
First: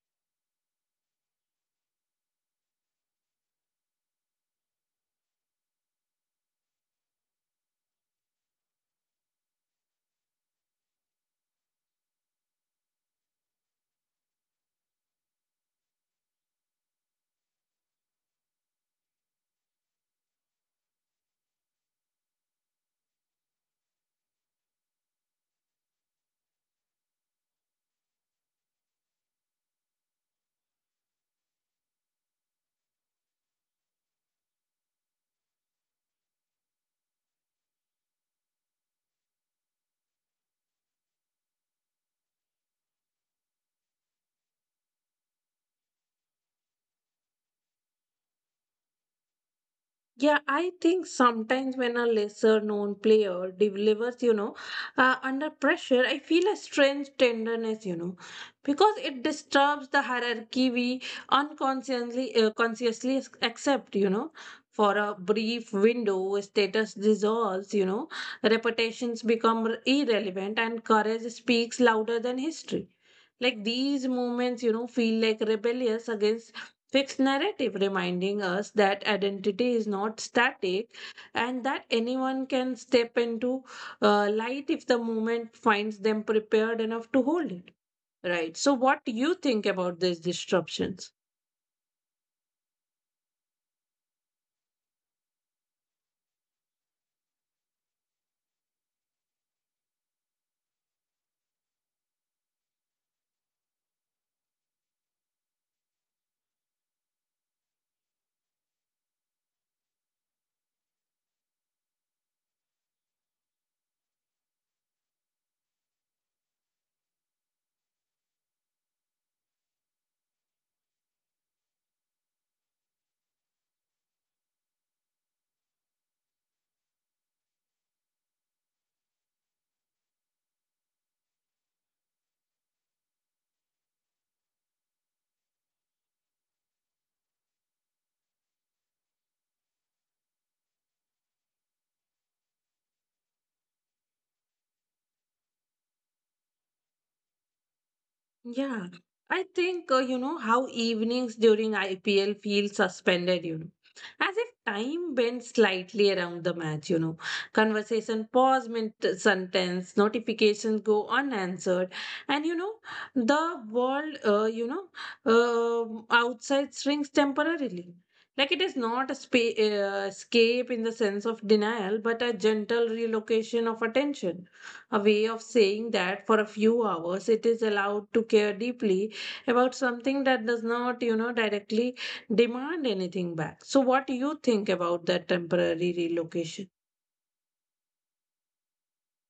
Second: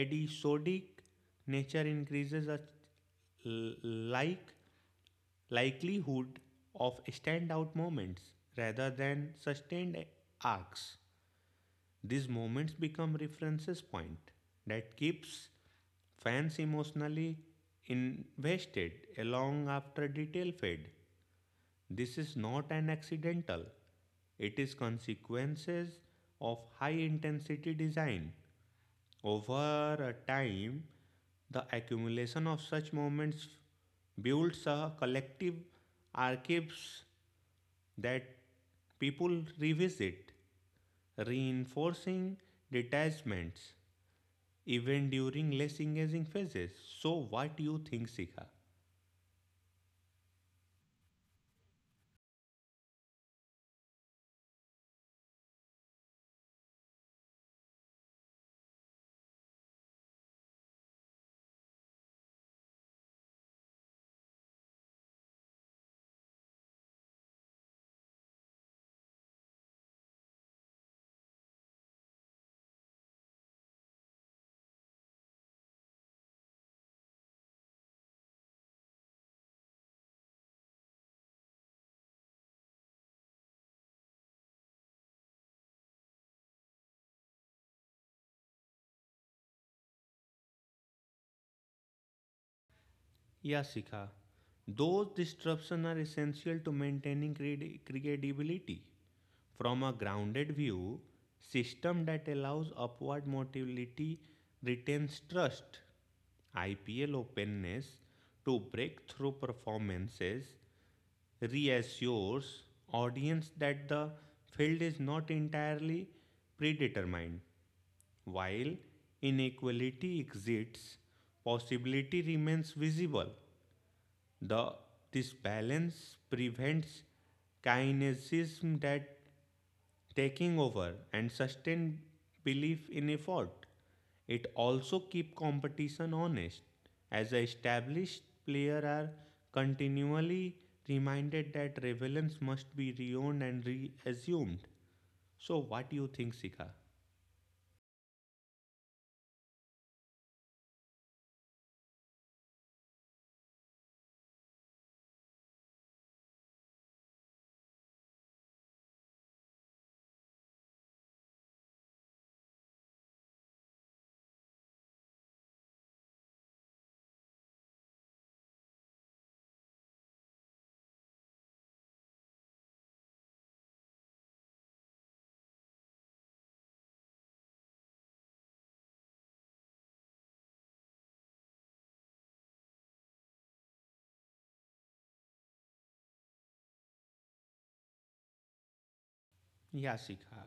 Speaker 2: episodic nature increases a l- like likelihood of standout moments rather than sustained arcs. These moments become references point that keeps fans emotionally invested along after detail fade. This is not an accidental. It is consequences of high intensity design. Over a time, the accumulation of such moments builds a collective archives that people revisit, reinforcing detachments even during less engaging phases. So what you think, Sika?
Speaker 1: Yeah, I think sometimes when a lesser known player delivers, under pressure, I feel a strange tenderness, you know, because it disturbs the hierarchy we unconsciously consciously accept, you know. For a brief window, status dissolves, you know, reputations become irrelevant, and courage speaks louder than history. Like these moments, you know, feel like rebellious against fixed narrative, reminding us that identity is not static and that anyone can step into light if the moment finds them prepared enough to hold it. Right. So, what do you think about these disruptions?
Speaker 2: Yeah, Sika. Those disruptions are essential to maintaining credibility. From a grounded view, system that allows upward mobility retains trust. IPL openness to breakthrough performances reassures audience that the field is not entirely predetermined. While inequality exists, possibility remains visible. The this balance prevents kinesism that taking over and sustain belief in effort. It also keeps competition honest, as the established players are continually reminded that relevance must be reowned and reassumed. So, what do you think, Sika?
Speaker 1: Yeah, I think you know how evenings during IPL feel suspended, you know, as if time bent slightly around the match, you know. Conversation pause mid sentence, notifications go unanswered, and you know, the world, outside shrinks temporarily. Like it is not a escape in the sense of denial, but a gentle relocation of attention a way of saying that for a few hours it is allowed to care deeply about something that does not, you know, directly demand anything back. So, what do you think about that temporary relocation?
Speaker 2: Yasika.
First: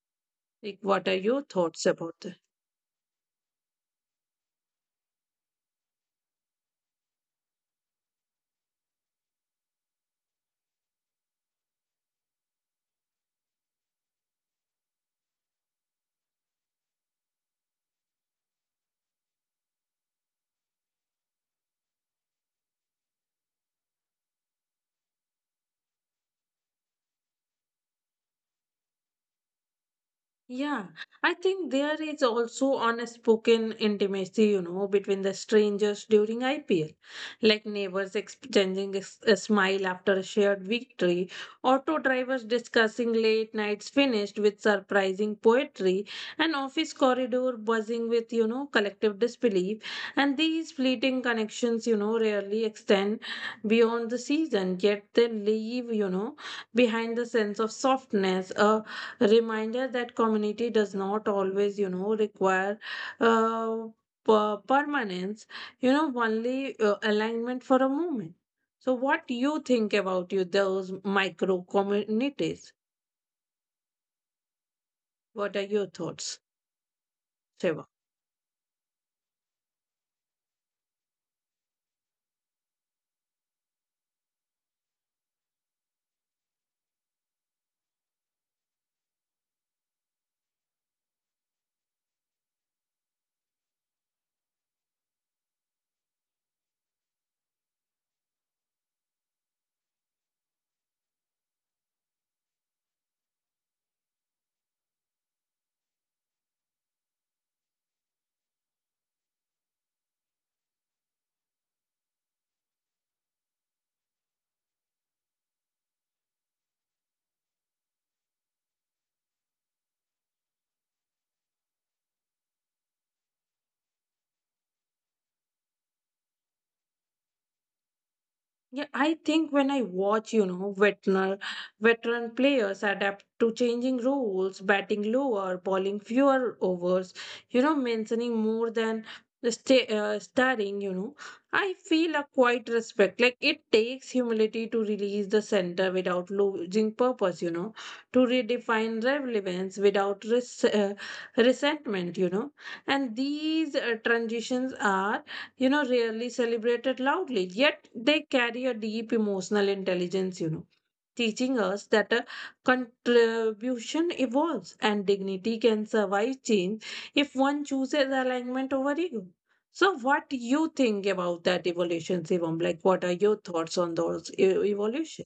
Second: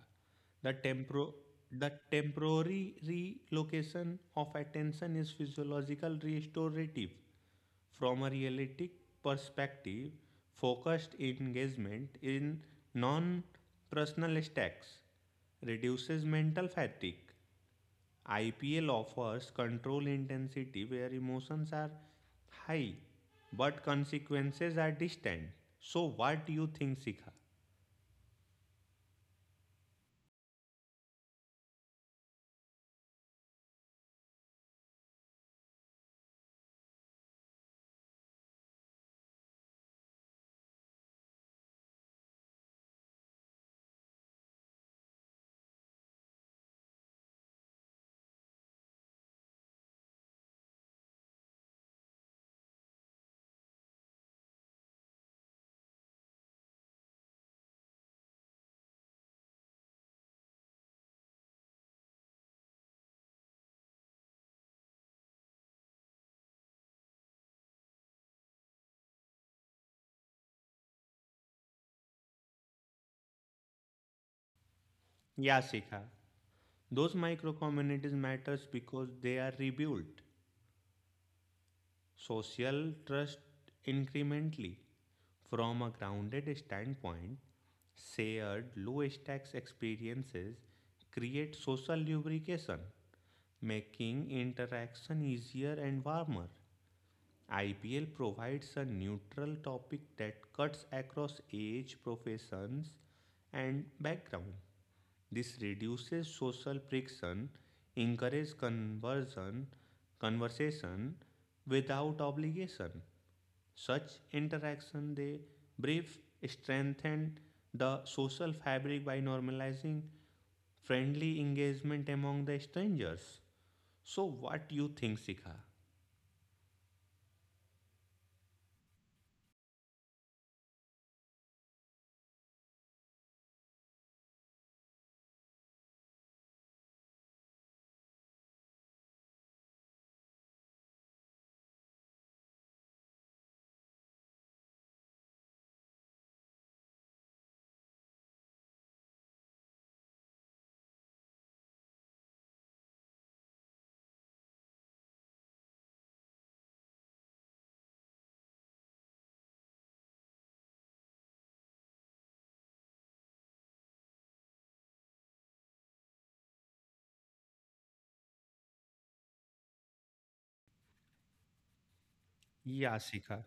Speaker 2: The
Speaker 1: Like, what are
Speaker 2: temporo
Speaker 1: your thoughts
Speaker 2: the
Speaker 1: about that?
Speaker 2: temporary relocation of attention is physiological restorative. From a realistic perspective, focused engagement in non personal stacks reduces mental fatigue. IPL offers control intensity where emotions are high but consequences are distant. So, what do you think, Sikha?
Speaker 1: Yeah, I think there is also unspoken intimacy, you know, between the strangers during IPL, like neighbors exchanging a smile after a shared victory, auto drivers discussing late nights finished with surprising poetry, and office corridor buzzing with, you know, collective disbelief. And these fleeting connections, you know, rarely extend beyond the season, yet they leave, you know, behind the sense of softness, a reminder that community does not always you know require uh, permanence you know only alignment for a moment so what do you think about you those micro communities what are your
Speaker 2: Yeah, Sikha.
Speaker 1: thoughts
Speaker 2: Those
Speaker 1: shiva?
Speaker 2: micro communities matters because they are rebuilt social trust incrementally from a grounded standpoint. Shared low stakes experiences create social lubrication, making interaction easier and warmer. IPL provides a neutral topic that cuts across age, professions, and background. This reduces social friction, encourages conversation without obligation. Such interaction they brief strengthen the social fabric by normalizing friendly engagement among the strangers. So what you think, Sikha?
Speaker 1: Yeah, I think when I watch, you know, veteran players adapt to changing rules, batting lower, bowling fewer overs, you know, mentioning more than the starting, you know, I feel a quiet respect. Like it takes humility to release the center without losing purpose, you know, to redefine relevance without resentment, you know, and these transitions are you know, rarely celebrated loudly, yet they carry a deep emotional intelligence, you know, teaching us that a contribution evolves and dignity can survive change if one chooses alignment over ego. So, what do you think about that evolution, Shivam? Like, what are your thoughts on those
Speaker 2: Yeah, Shikha.
Speaker 1: evolution?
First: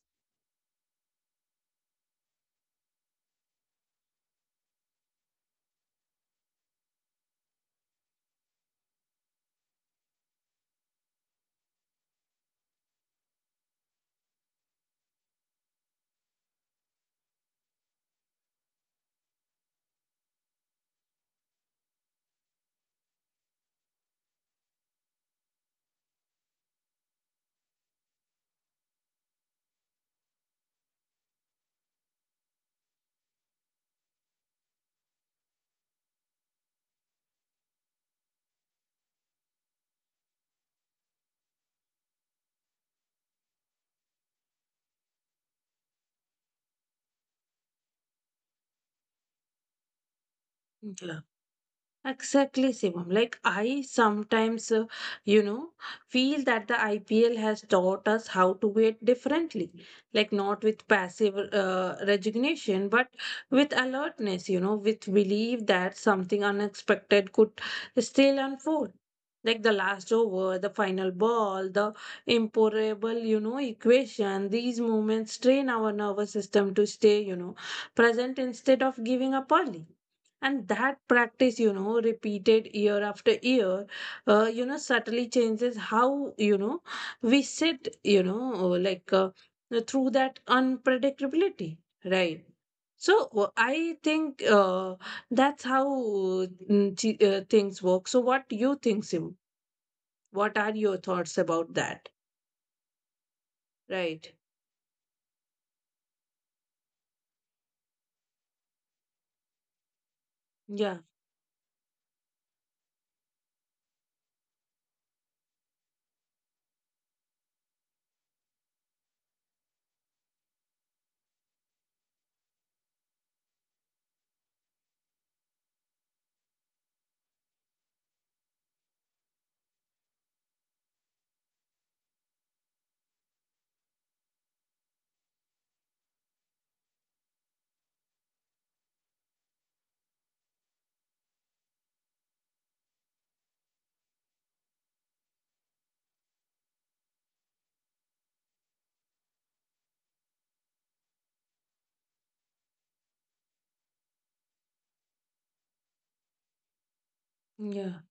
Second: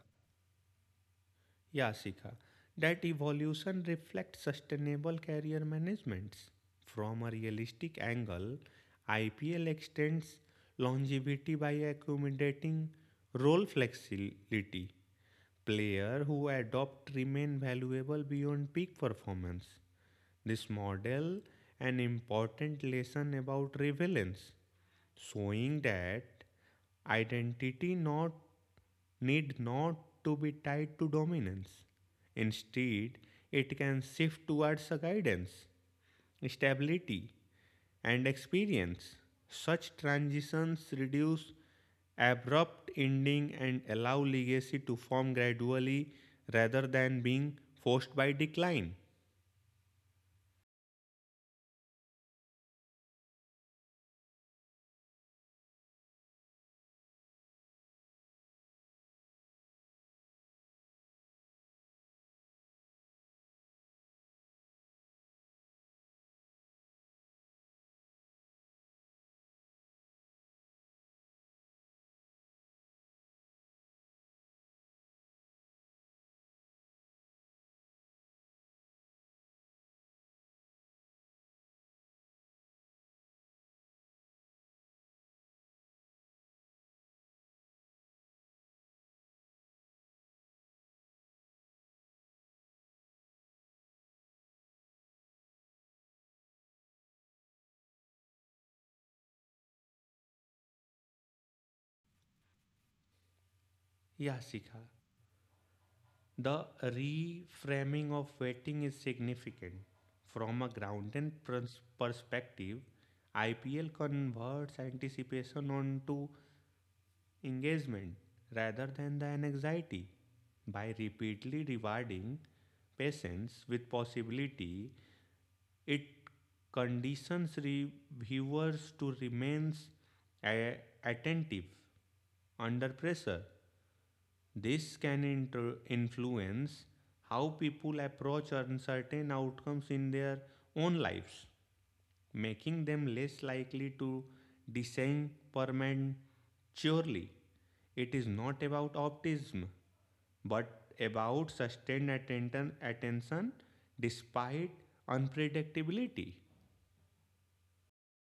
Speaker 2: Yeah, Sika, that evolution reflects sustainable career managements. From a realistic angle, IPL extends longevity by accommodating role flexibility. Players who adopt remain valuable beyond peak performance. This model an important lesson about relevance, showing that identity not need not to be tied to dominance. Instead, it can shift towards a guidance, stability, and experience. Such transitions reduce abrupt ending and allow legacy to form gradually rather than being forced by decline.
Speaker 1: Exactly, Shivam. Like I sometimes, you know, feel that the IPL has taught us how to wait differently, like not with passive resignation, but with alertness. You know, with belief that something unexpected could still unfold. Like the last over, the final ball, the imponderable, you know, equation. These moments train our nervous system to stay, you know, present instead of giving up early. And that practice, you know, repeated year after year, you know, subtly changes how, you know, we sit, you know, through that unpredictability, right? So I think that's how things work. So what do you think, Sim? What are your thoughts about that?
Speaker 2: Yeah, Sikha.
Speaker 1: Right.
Speaker 2: The reframing of waiting is significant. From a grounded
Speaker 1: Yeah.
Speaker 2: perspective, IPL converts anticipation onto engagement rather than the anxiety. By repeatedly rewarding patience with possibility, it conditions reviewers to remain attentive under pressure. This can influence how people approach uncertain outcomes in their own lives, making them less likely to descend prematurely. It is not about optimism, but about sustained attention despite unpredictability.
Speaker 1: Yeah.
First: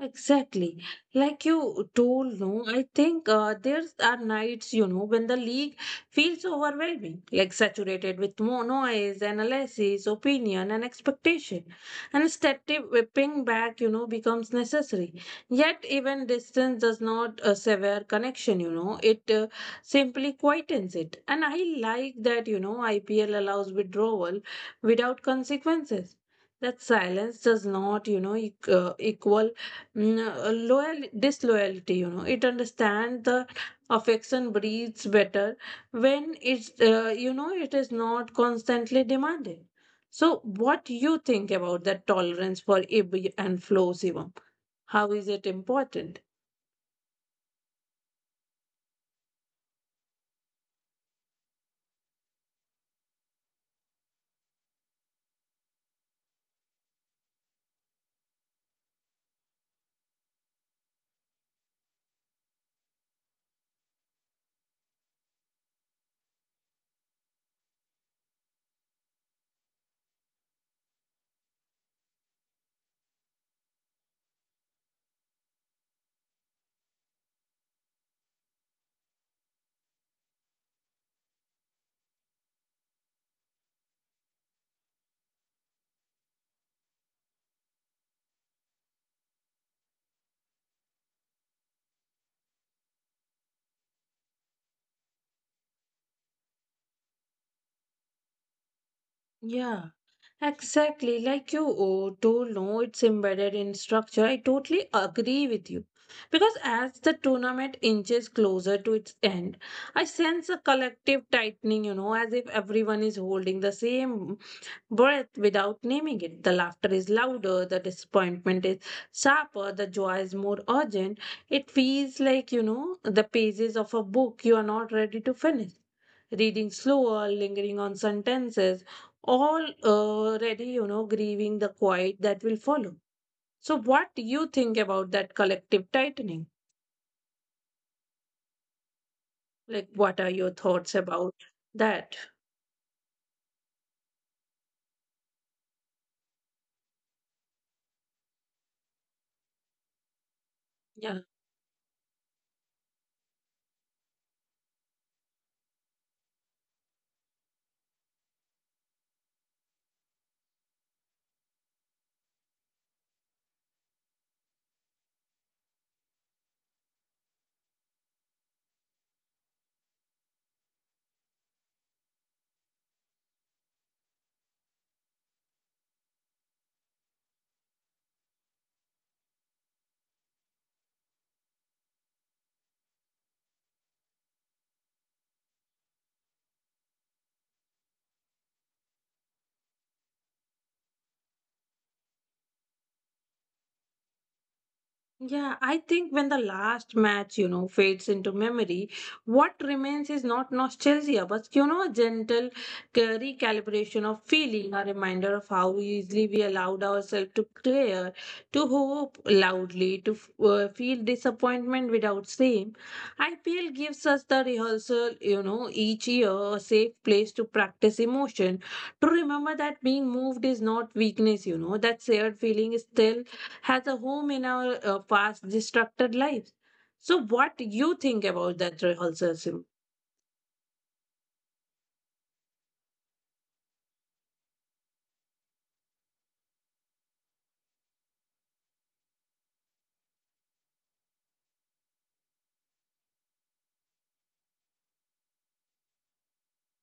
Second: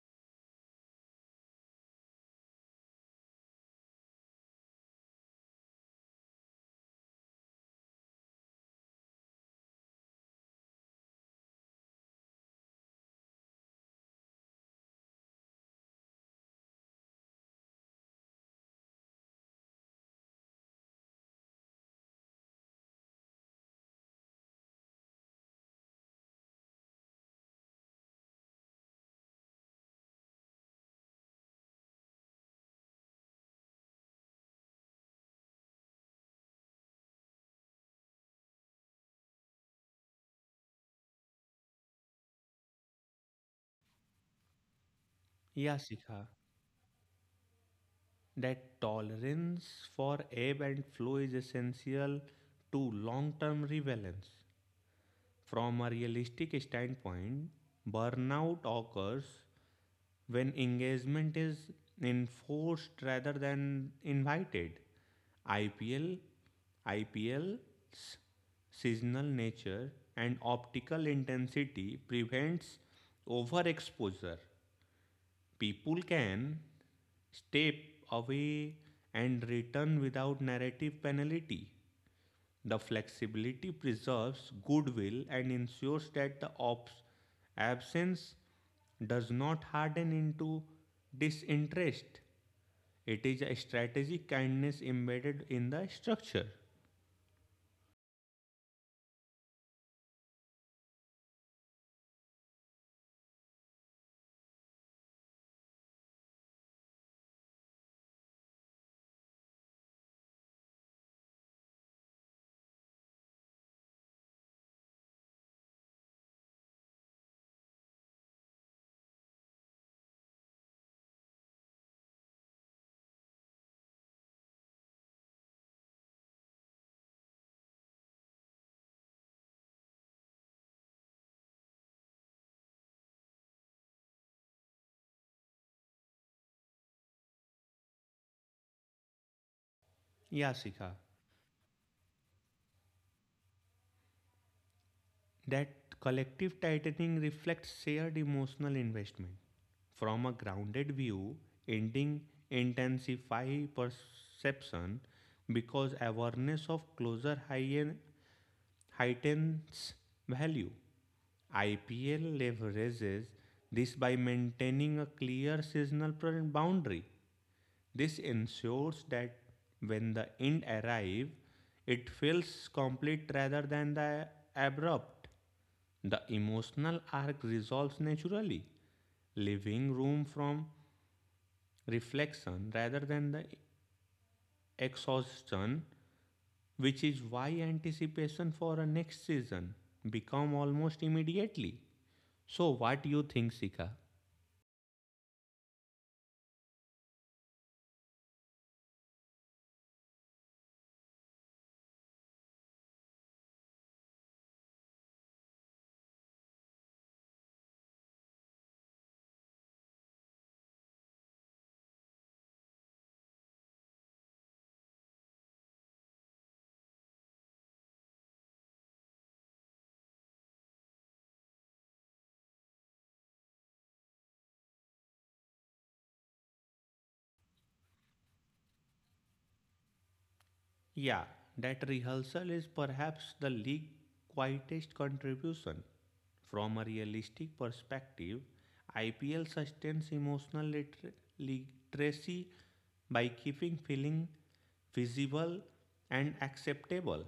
Speaker 1: Exactly. Like you told, no, I think there are nights, you know, when the league feels overwhelming, like saturated with more noise, analysis, opinion, and expectation. And static whipping back, you know, becomes necessary. Yet, even distance does not sever connection, you know, it simply quietens it. And I like that, you know, IPL allows withdrawal without consequences. That silence does not, you know, equal loyal disloyalty you know it understands the affection breathes better when it's you know it is not constantly demanded so what you think about that tolerance for ib and flow Shivam? How
Speaker 2: Yeah,
Speaker 1: is it
Speaker 2: Shikha,
Speaker 1: important?
Speaker 2: that tolerance for ebb and flow is essential to long term relevance. From a realistic standpoint, burnout occurs when engagement is enforced rather than invited. IPL, IPL's seasonal nature and optical intensity prevents overexposure. People can step away and return without narrative penalty. The flexibility preserves goodwill and ensures that the absence does not harden into disinterest. It is a strategic kindness embedded in the structure.
Speaker 1: Yeah. Exactly, like you oh, don't know it's embedded in structure. I totally agree with you. Because as the tournament inches closer to its end, I sense a collective tightening, you know, as if everyone is holding the same breath without naming it. The laughter is louder, the disappointment is sharper, the joy is more urgent. It feels like, you know, the pages of a book you are not ready to finish. Reading slower, lingering on sentences, all already, you know, grieving the quiet that will follow. So, what do you think about that collective tightening?
Speaker 2: Yasika,
Speaker 1: Like, what are your thoughts about that?
Speaker 2: that collective tightening reflects shared emotional investment. From a grounded view, ending
Speaker 1: Yeah.
Speaker 2: intensify perception because awareness of closer higher heightens value. IPL leverages this by maintaining a clear seasonal boundary. This ensures that when the end arrives, it feels complete rather than the abrupt. The emotional arc resolves naturally, leaving room from reflection rather than the exhaustion, which is why anticipation for a next season become almost immediately. So, what do you think, Sika?
Speaker 1: Yeah, I think when the last match, you know, fades into memory, what remains is not nostalgia, but, you know, a gentle recalibration of feeling, a reminder of how easily we allowed ourselves to care, to hope loudly, to feel disappointment without shame. IPL gives us the rehearsal, you know, each year, a safe place to practice emotion, to remember that being moved is not weakness, you know, that shared feeling is still has a home in our fast, distracted lives. So, what do you think about that rehearsal?
Speaker 2: Yeah, that rehearsal is perhaps the league's quietest contribution. From a realistic perspective, IPL sustains emotional literacy by keeping feeling visible and acceptable.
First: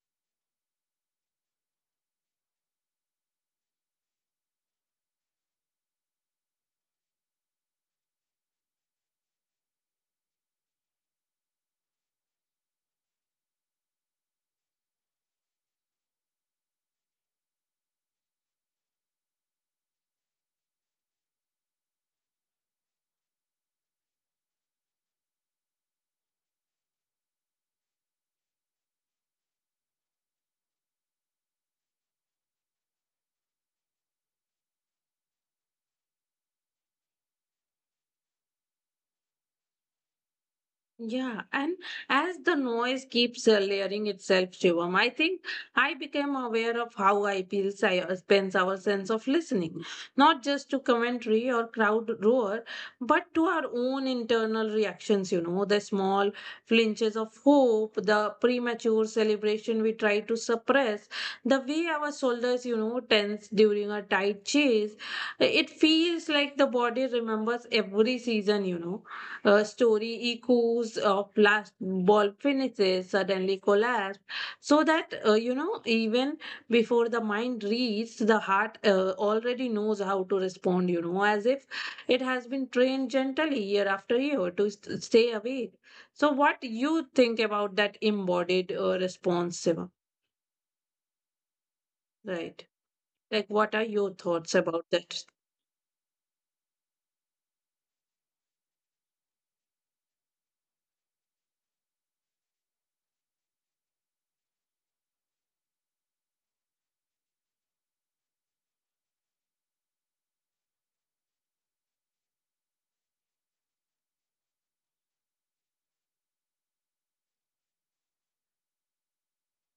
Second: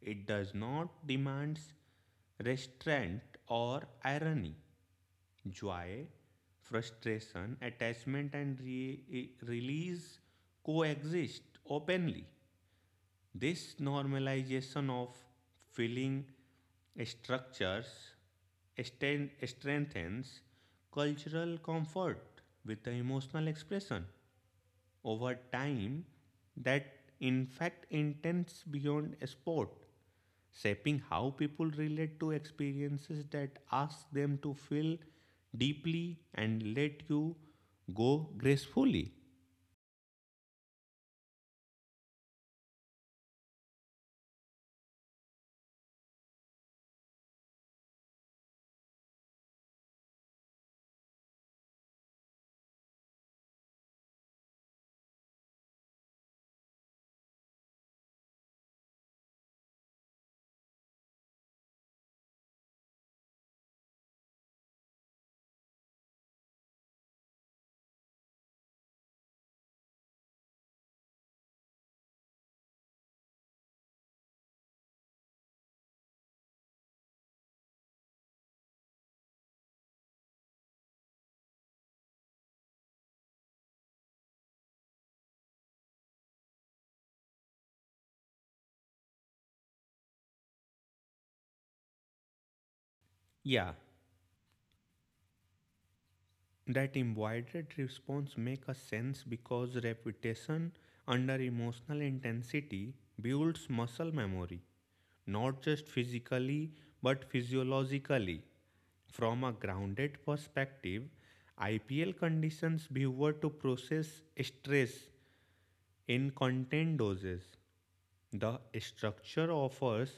Speaker 2: It does not demand restraint or irony. Joy, frustration, attachment, and release coexist openly. This normalization of feeling structures strengthens cultural comfort with the emotional expression over time that in fact intense beyond sport, shaping how people relate to experiences that ask them to feel deeply and let you go gracefully.
Speaker 1: Yeah, and as the noise keeps layering itself, Shivam, I think I became aware of how I feel spends our sense of listening, not just to commentary or crowd roar, but to our own internal reactions, you know, the small flinches of hope, the premature celebration we try to suppress, the way our shoulders, you know, tense during a tight chase. It feels like the body remembers every season, you know story echoes of last ball finishes suddenly collapse so that you know even before the mind reads the heart already knows how to respond you know as if it has been trained gently year after year to stay awake so what you think about that embodied response Siva? Right.
Speaker 2: Yeah,
Speaker 1: Like what are your thoughts about that?
Speaker 2: that embodied response make a sense because repetition under emotional intensity builds muscle memory, not just physically but physiologically. From a grounded perspective, IPL conditions viewer to process stress in content doses. The structure offers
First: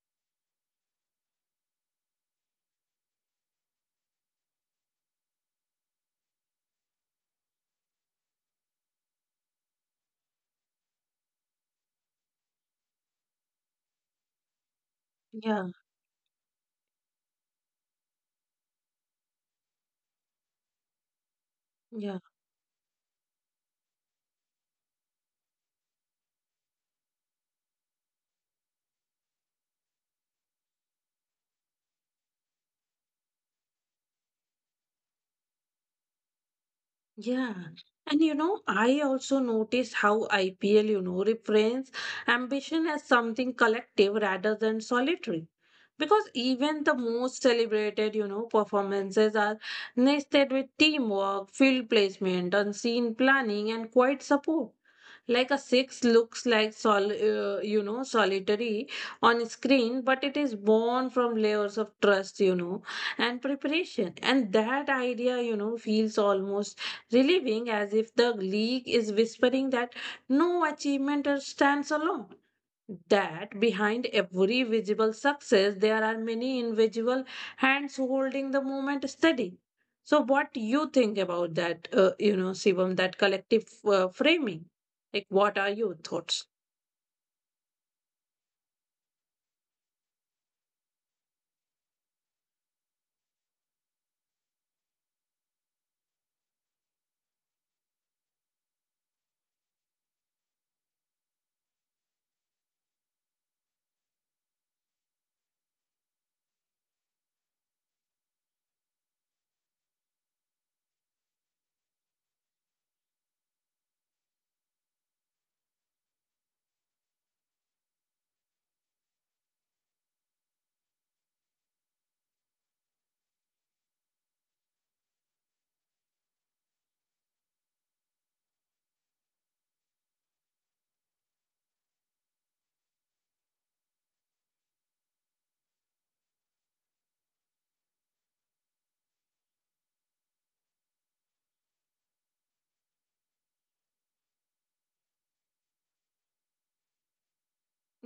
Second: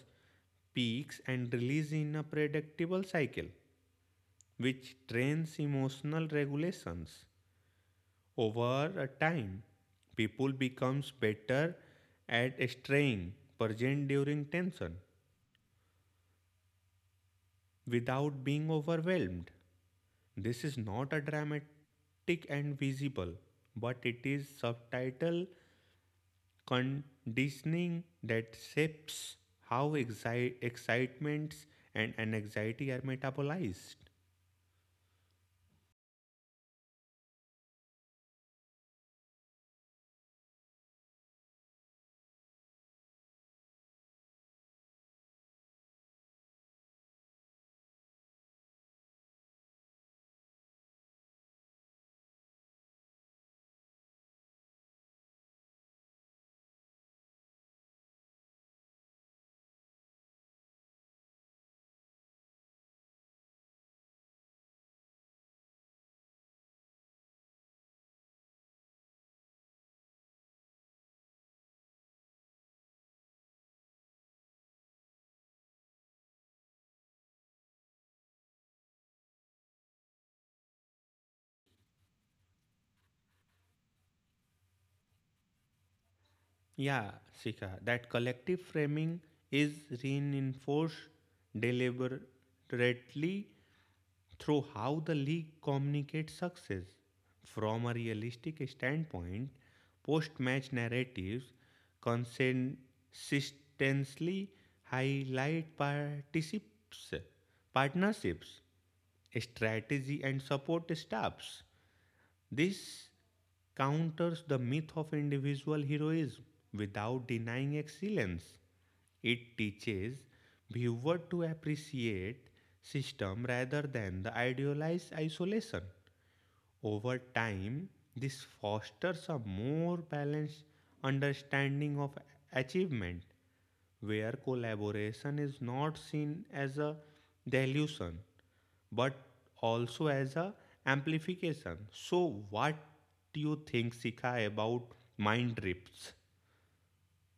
Speaker 2: peaks and release in a predictable cycle, which trains emotional regulations. Over a time, people becomes better at staying present during tension
Speaker 1: Yeah.
Speaker 2: without being overwhelmed. This is not a
Speaker 1: Yeah.
Speaker 2: dramatic and visible, but it is subtitle conditioning that shapes how excitements and anxiety are metabolized.
Speaker 1: Yeah. And you know, I also notice how IPL, you know, reframes ambition as something collective rather than solitary. Because even the most celebrated, you know, performances are nested with teamwork, field placement, unseen planning, and quiet support like a 6 looks like you know solitary on screen but it is born from layers of trust you know and preparation and that idea you know feels almost relieving as if the league is whispering that no achievement stands alone that behind every visible success there are many invisible hands holding the movement steady so what you think about that you know shivam that collective framing like what are your thoughts?
Speaker 2: Yeah, Sika, that collective framing is reinforced deliberately through how the league communicates success. From a realistic standpoint, post match narratives consistently highlight particips, partnerships strategy, and support staffs. This counters the myth of individual heroism without denying excellence. It teaches viewers to appreciate system rather than the idealized isolation. Over time, this fosters a more balanced understanding of achievement where collaboration is not seen as a dilution but also as a amplification. So what do you think, Sikha, about mind trips?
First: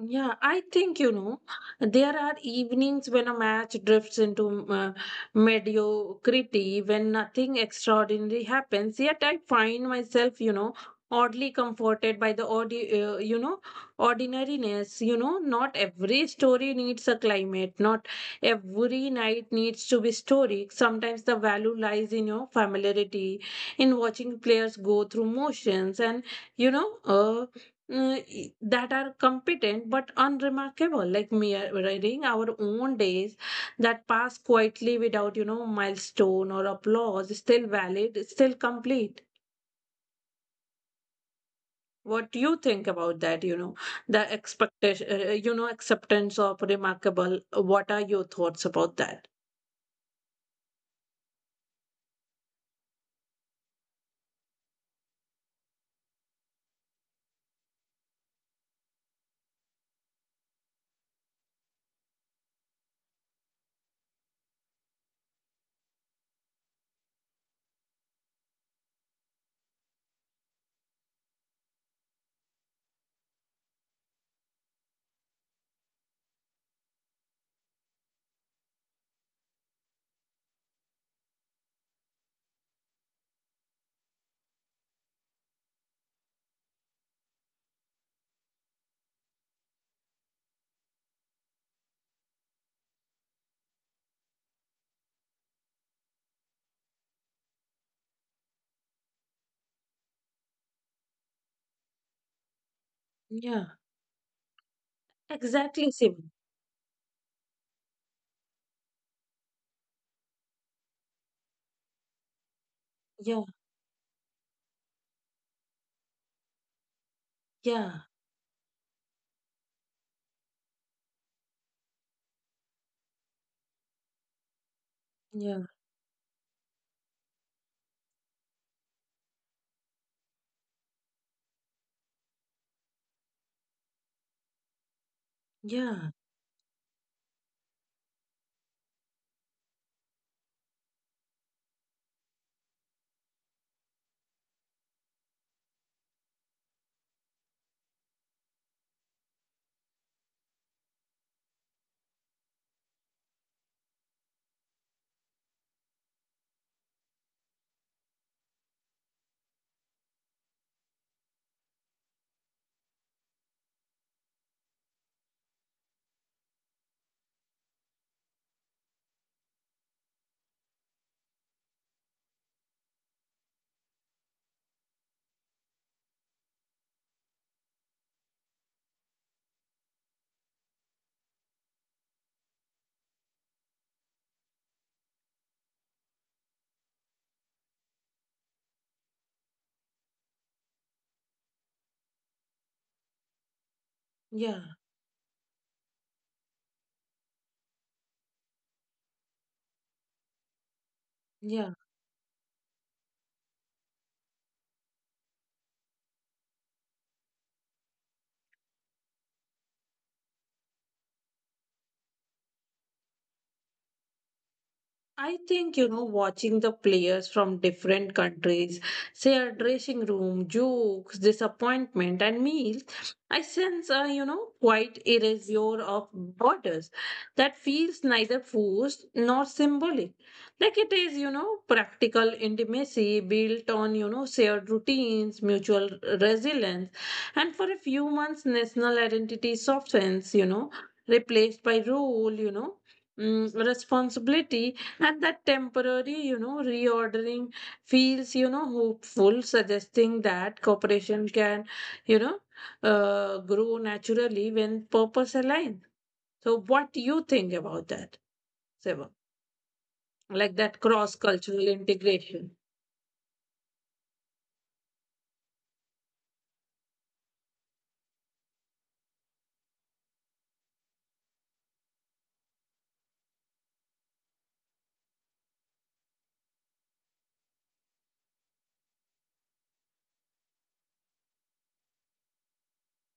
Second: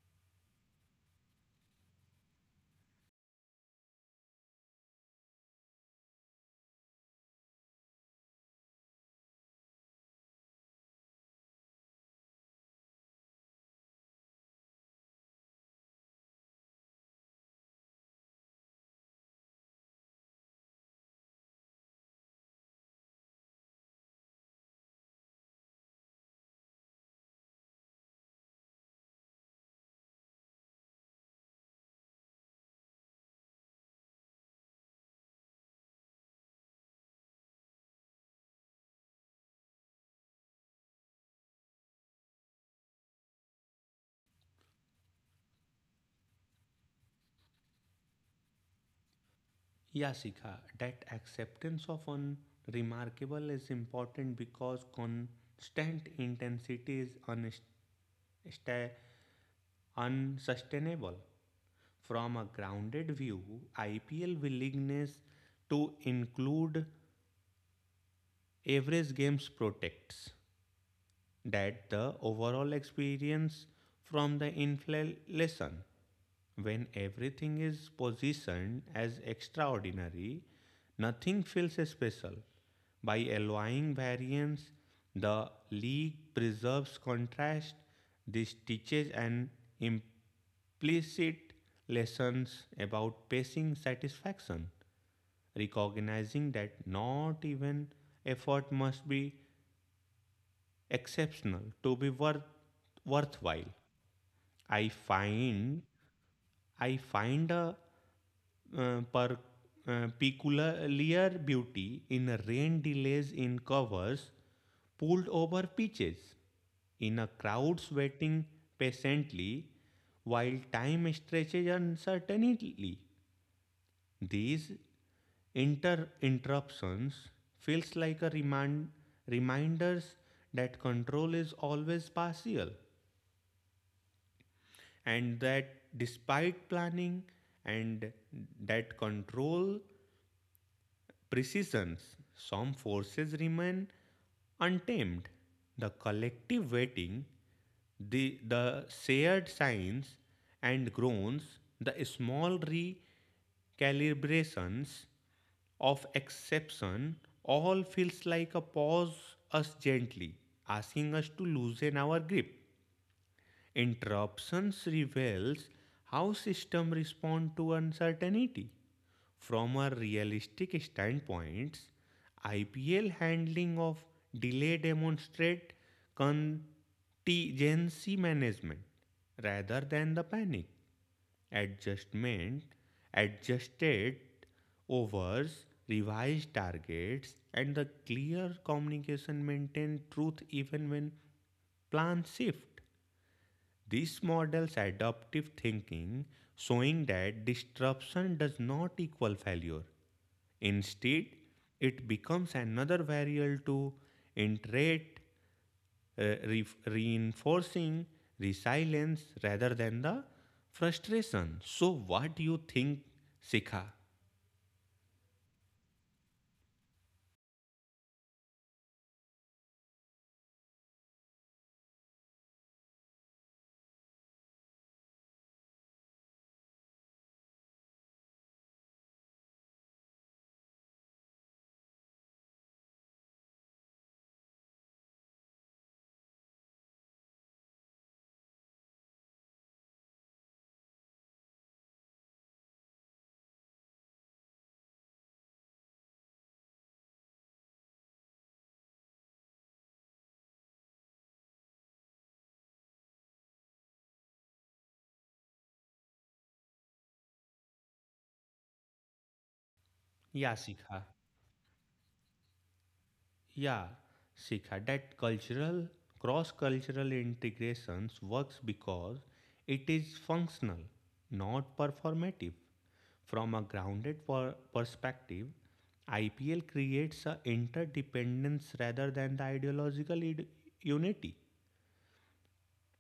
Speaker 1: Yeah, I think you know, there are evenings when a match drifts into mediocrity, when nothing extraordinary happens. Yet I find myself, you know, oddly comforted by the you know, ordinariness. You know, not every story needs a climate. Not every night needs to be story. Sometimes the value lies in your familiarity, in watching players go through motions, and you know. Uh, that are competent but unremarkable like mirroring our own days that pass quietly without you know milestone or applause still valid still complete what do you think about that you know the expectation you know acceptance of remarkable what are your thoughts about that?
Speaker 2: Yeah, Sikha, that acceptance of unremarkable is important because constant intensity is unsustainable. From a grounded view, IPL willingness to include Average Games protects that the overall experience from the inflation lesson. When everything is positioned as extraordinary, nothing feels special. By allowing variance, the league preserves contrast. This teaches an implicit lessons about pacing satisfaction, recognizing that not even effort must be exceptional to be worth
Speaker 1: Yeah,
Speaker 2: worthwhile. i find
Speaker 1: exactly same.
Speaker 2: i find a uh, per, peculiar beauty in rain delays,
Speaker 1: Yeah.
Speaker 2: in covers pulled over pitches, in a crowd
Speaker 1: Yeah.
Speaker 2: sweating patiently while time stretches uncertainly. These
Speaker 1: Yeah.
Speaker 2: interruptions feels like a reminders that control is always partial and that
Speaker 1: Yeah.
Speaker 2: despite planning and that control precisions, some forces remain untamed. The collective waiting, the shared signs and groans, the small recalibrations of exception all feels like a pause us gently, asking us to loosen our grip. Interruptions reveals how systems respond to uncertainty. From a realistic standpoint, IPL handling of delay demonstrate contingency management rather than the panic. Adjustment, adjusted overs, revised targets, and the clear communication maintain truth even when plans shift. This
Speaker 1: Yeah.
Speaker 2: model's adaptive thinking, showing that disruption does not equal failure. Instead,
Speaker 1: Yeah.
Speaker 2: it becomes another variable to iterate, reinforcing resilience rather than the frustration. So, what do you think, Sikha?
Speaker 1: I think, you know, watching the players from different countries share dressing room, jokes, disappointment, and meals, I sense a, you know, quite erasure of borders that feels neither forced nor symbolic. Like it is, you know, practical intimacy built on, you know, shared routines, mutual resilience, and for a few months, national identity softens, you know, replaced by role, you know. Responsibility and that temporary, you know, reordering feels, you know, hopeful, suggesting that cooperation can, you know, grow naturally when purpose align. So, what do you think about that, Seva? Like
Speaker 2: Yeah,
Speaker 1: that cross
Speaker 2: Sikha.
Speaker 1: cultural integration?
Speaker 2: Yeah, Sikha, that cultural cross-cultural integrations works because it is functional, not performative. From a grounded perspective, IPL creates a interdependence rather than the ideological unity.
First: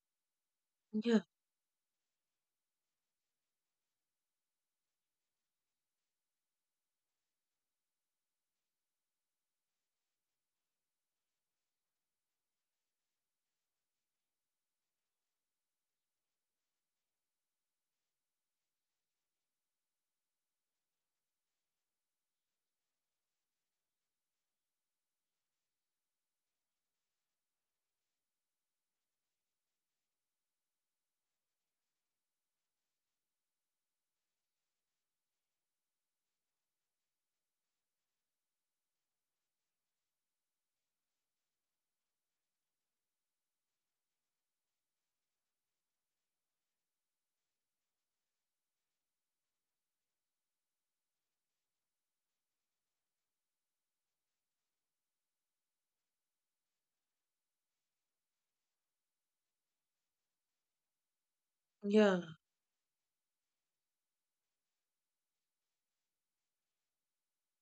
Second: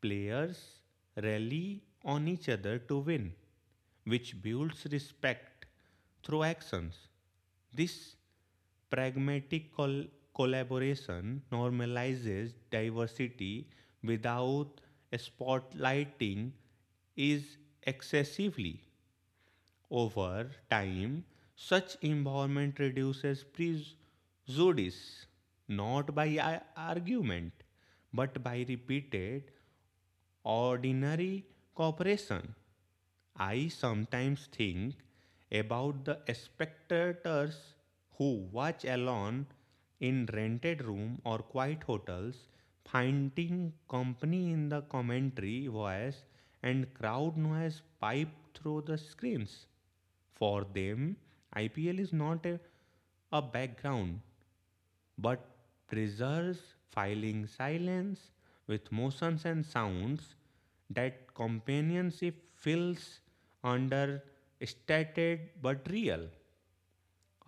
Speaker 2: Players
Speaker 1: Yeah,
Speaker 2: rally on each other to win, which builds respect through actions. This pragmatic collaboration normalizes diversity without spotlighting is excessively over time such environment reduces prejudice not by argument but by repeated ordinary cooperation. I sometimes think about the spectators who watch alone in rented room or quiet hotels, finding company in the commentary voice and crowd noise piped through the screens. For them, IPL is not a background but preserves filing silence with motions and sounds. That
Speaker 1: yeah,
Speaker 2: companionship feels under stated but real.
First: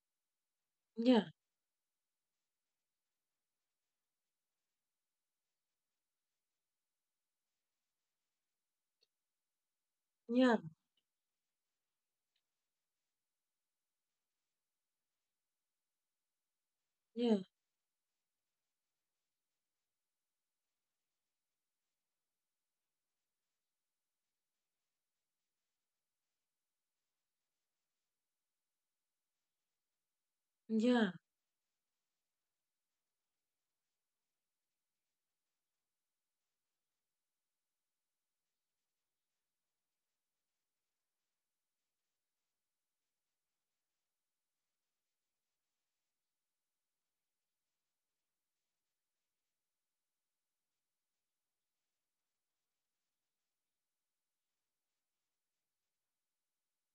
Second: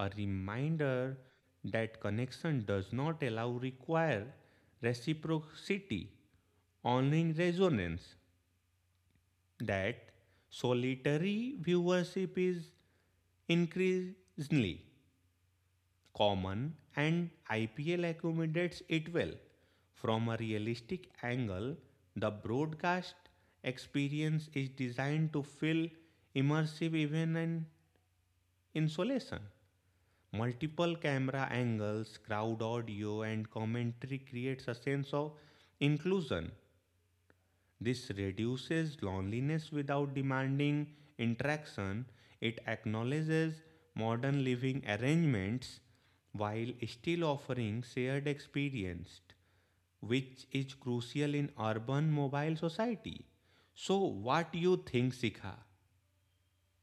Speaker 2: A reminder
Speaker 1: yeah,
Speaker 2: that connection does not allow require reciprocity, owning resonance, that
Speaker 1: yeah,
Speaker 2: solitary viewership is increasingly common, and
Speaker 1: yeah,
Speaker 2: IPL accommodates it well. From a realistic angle, the broadcast experience is designed to feel immersive even in isolation. Multiple
Speaker 1: yeah.
Speaker 2: camera angles, crowd audio, and commentary creates a sense of inclusion. This reduces loneliness without demanding interaction. It acknowledges modern living arrangements while still offering shared experience, which is crucial in urban mobile society. So, what you think, Sikha?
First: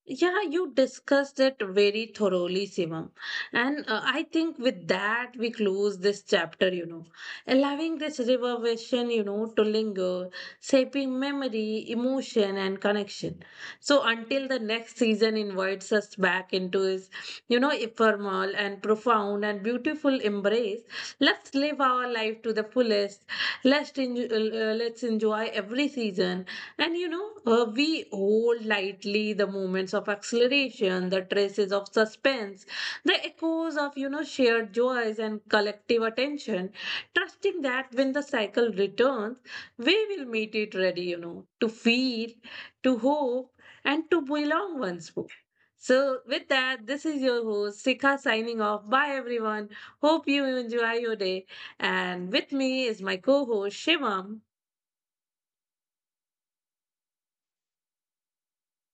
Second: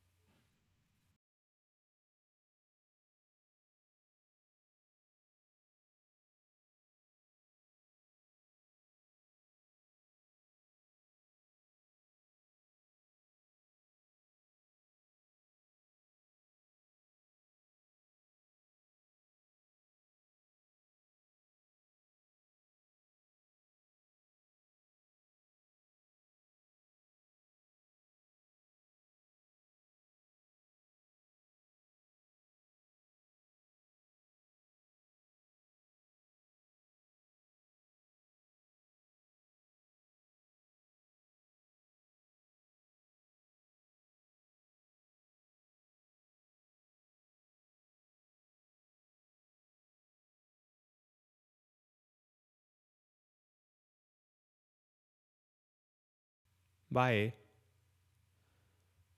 Speaker 1: Yeah, you discussed it very thoroughly, Sivam. And I think with that, we close this chapter, you know, allowing this river vision, you know, to linger, shaping memory, emotion, and connection. So until the next season invites us back into his, you know, ephemeral and profound and beautiful embrace, let's live our life to the fullest. Let's enjoy every season and you know, we hold lightly the moments of acceleration, the traces of suspense, the echoes of, you know, shared joys and collective attention, trusting that when the cycle returns, we will meet it ready, you know, to feel, to hope, and to belong once more. So, with that, this is your host, Sika, signing off. Bye, everyone. Hope you enjoy your day. And with me is my co host, Shivam.
Speaker 2: Why?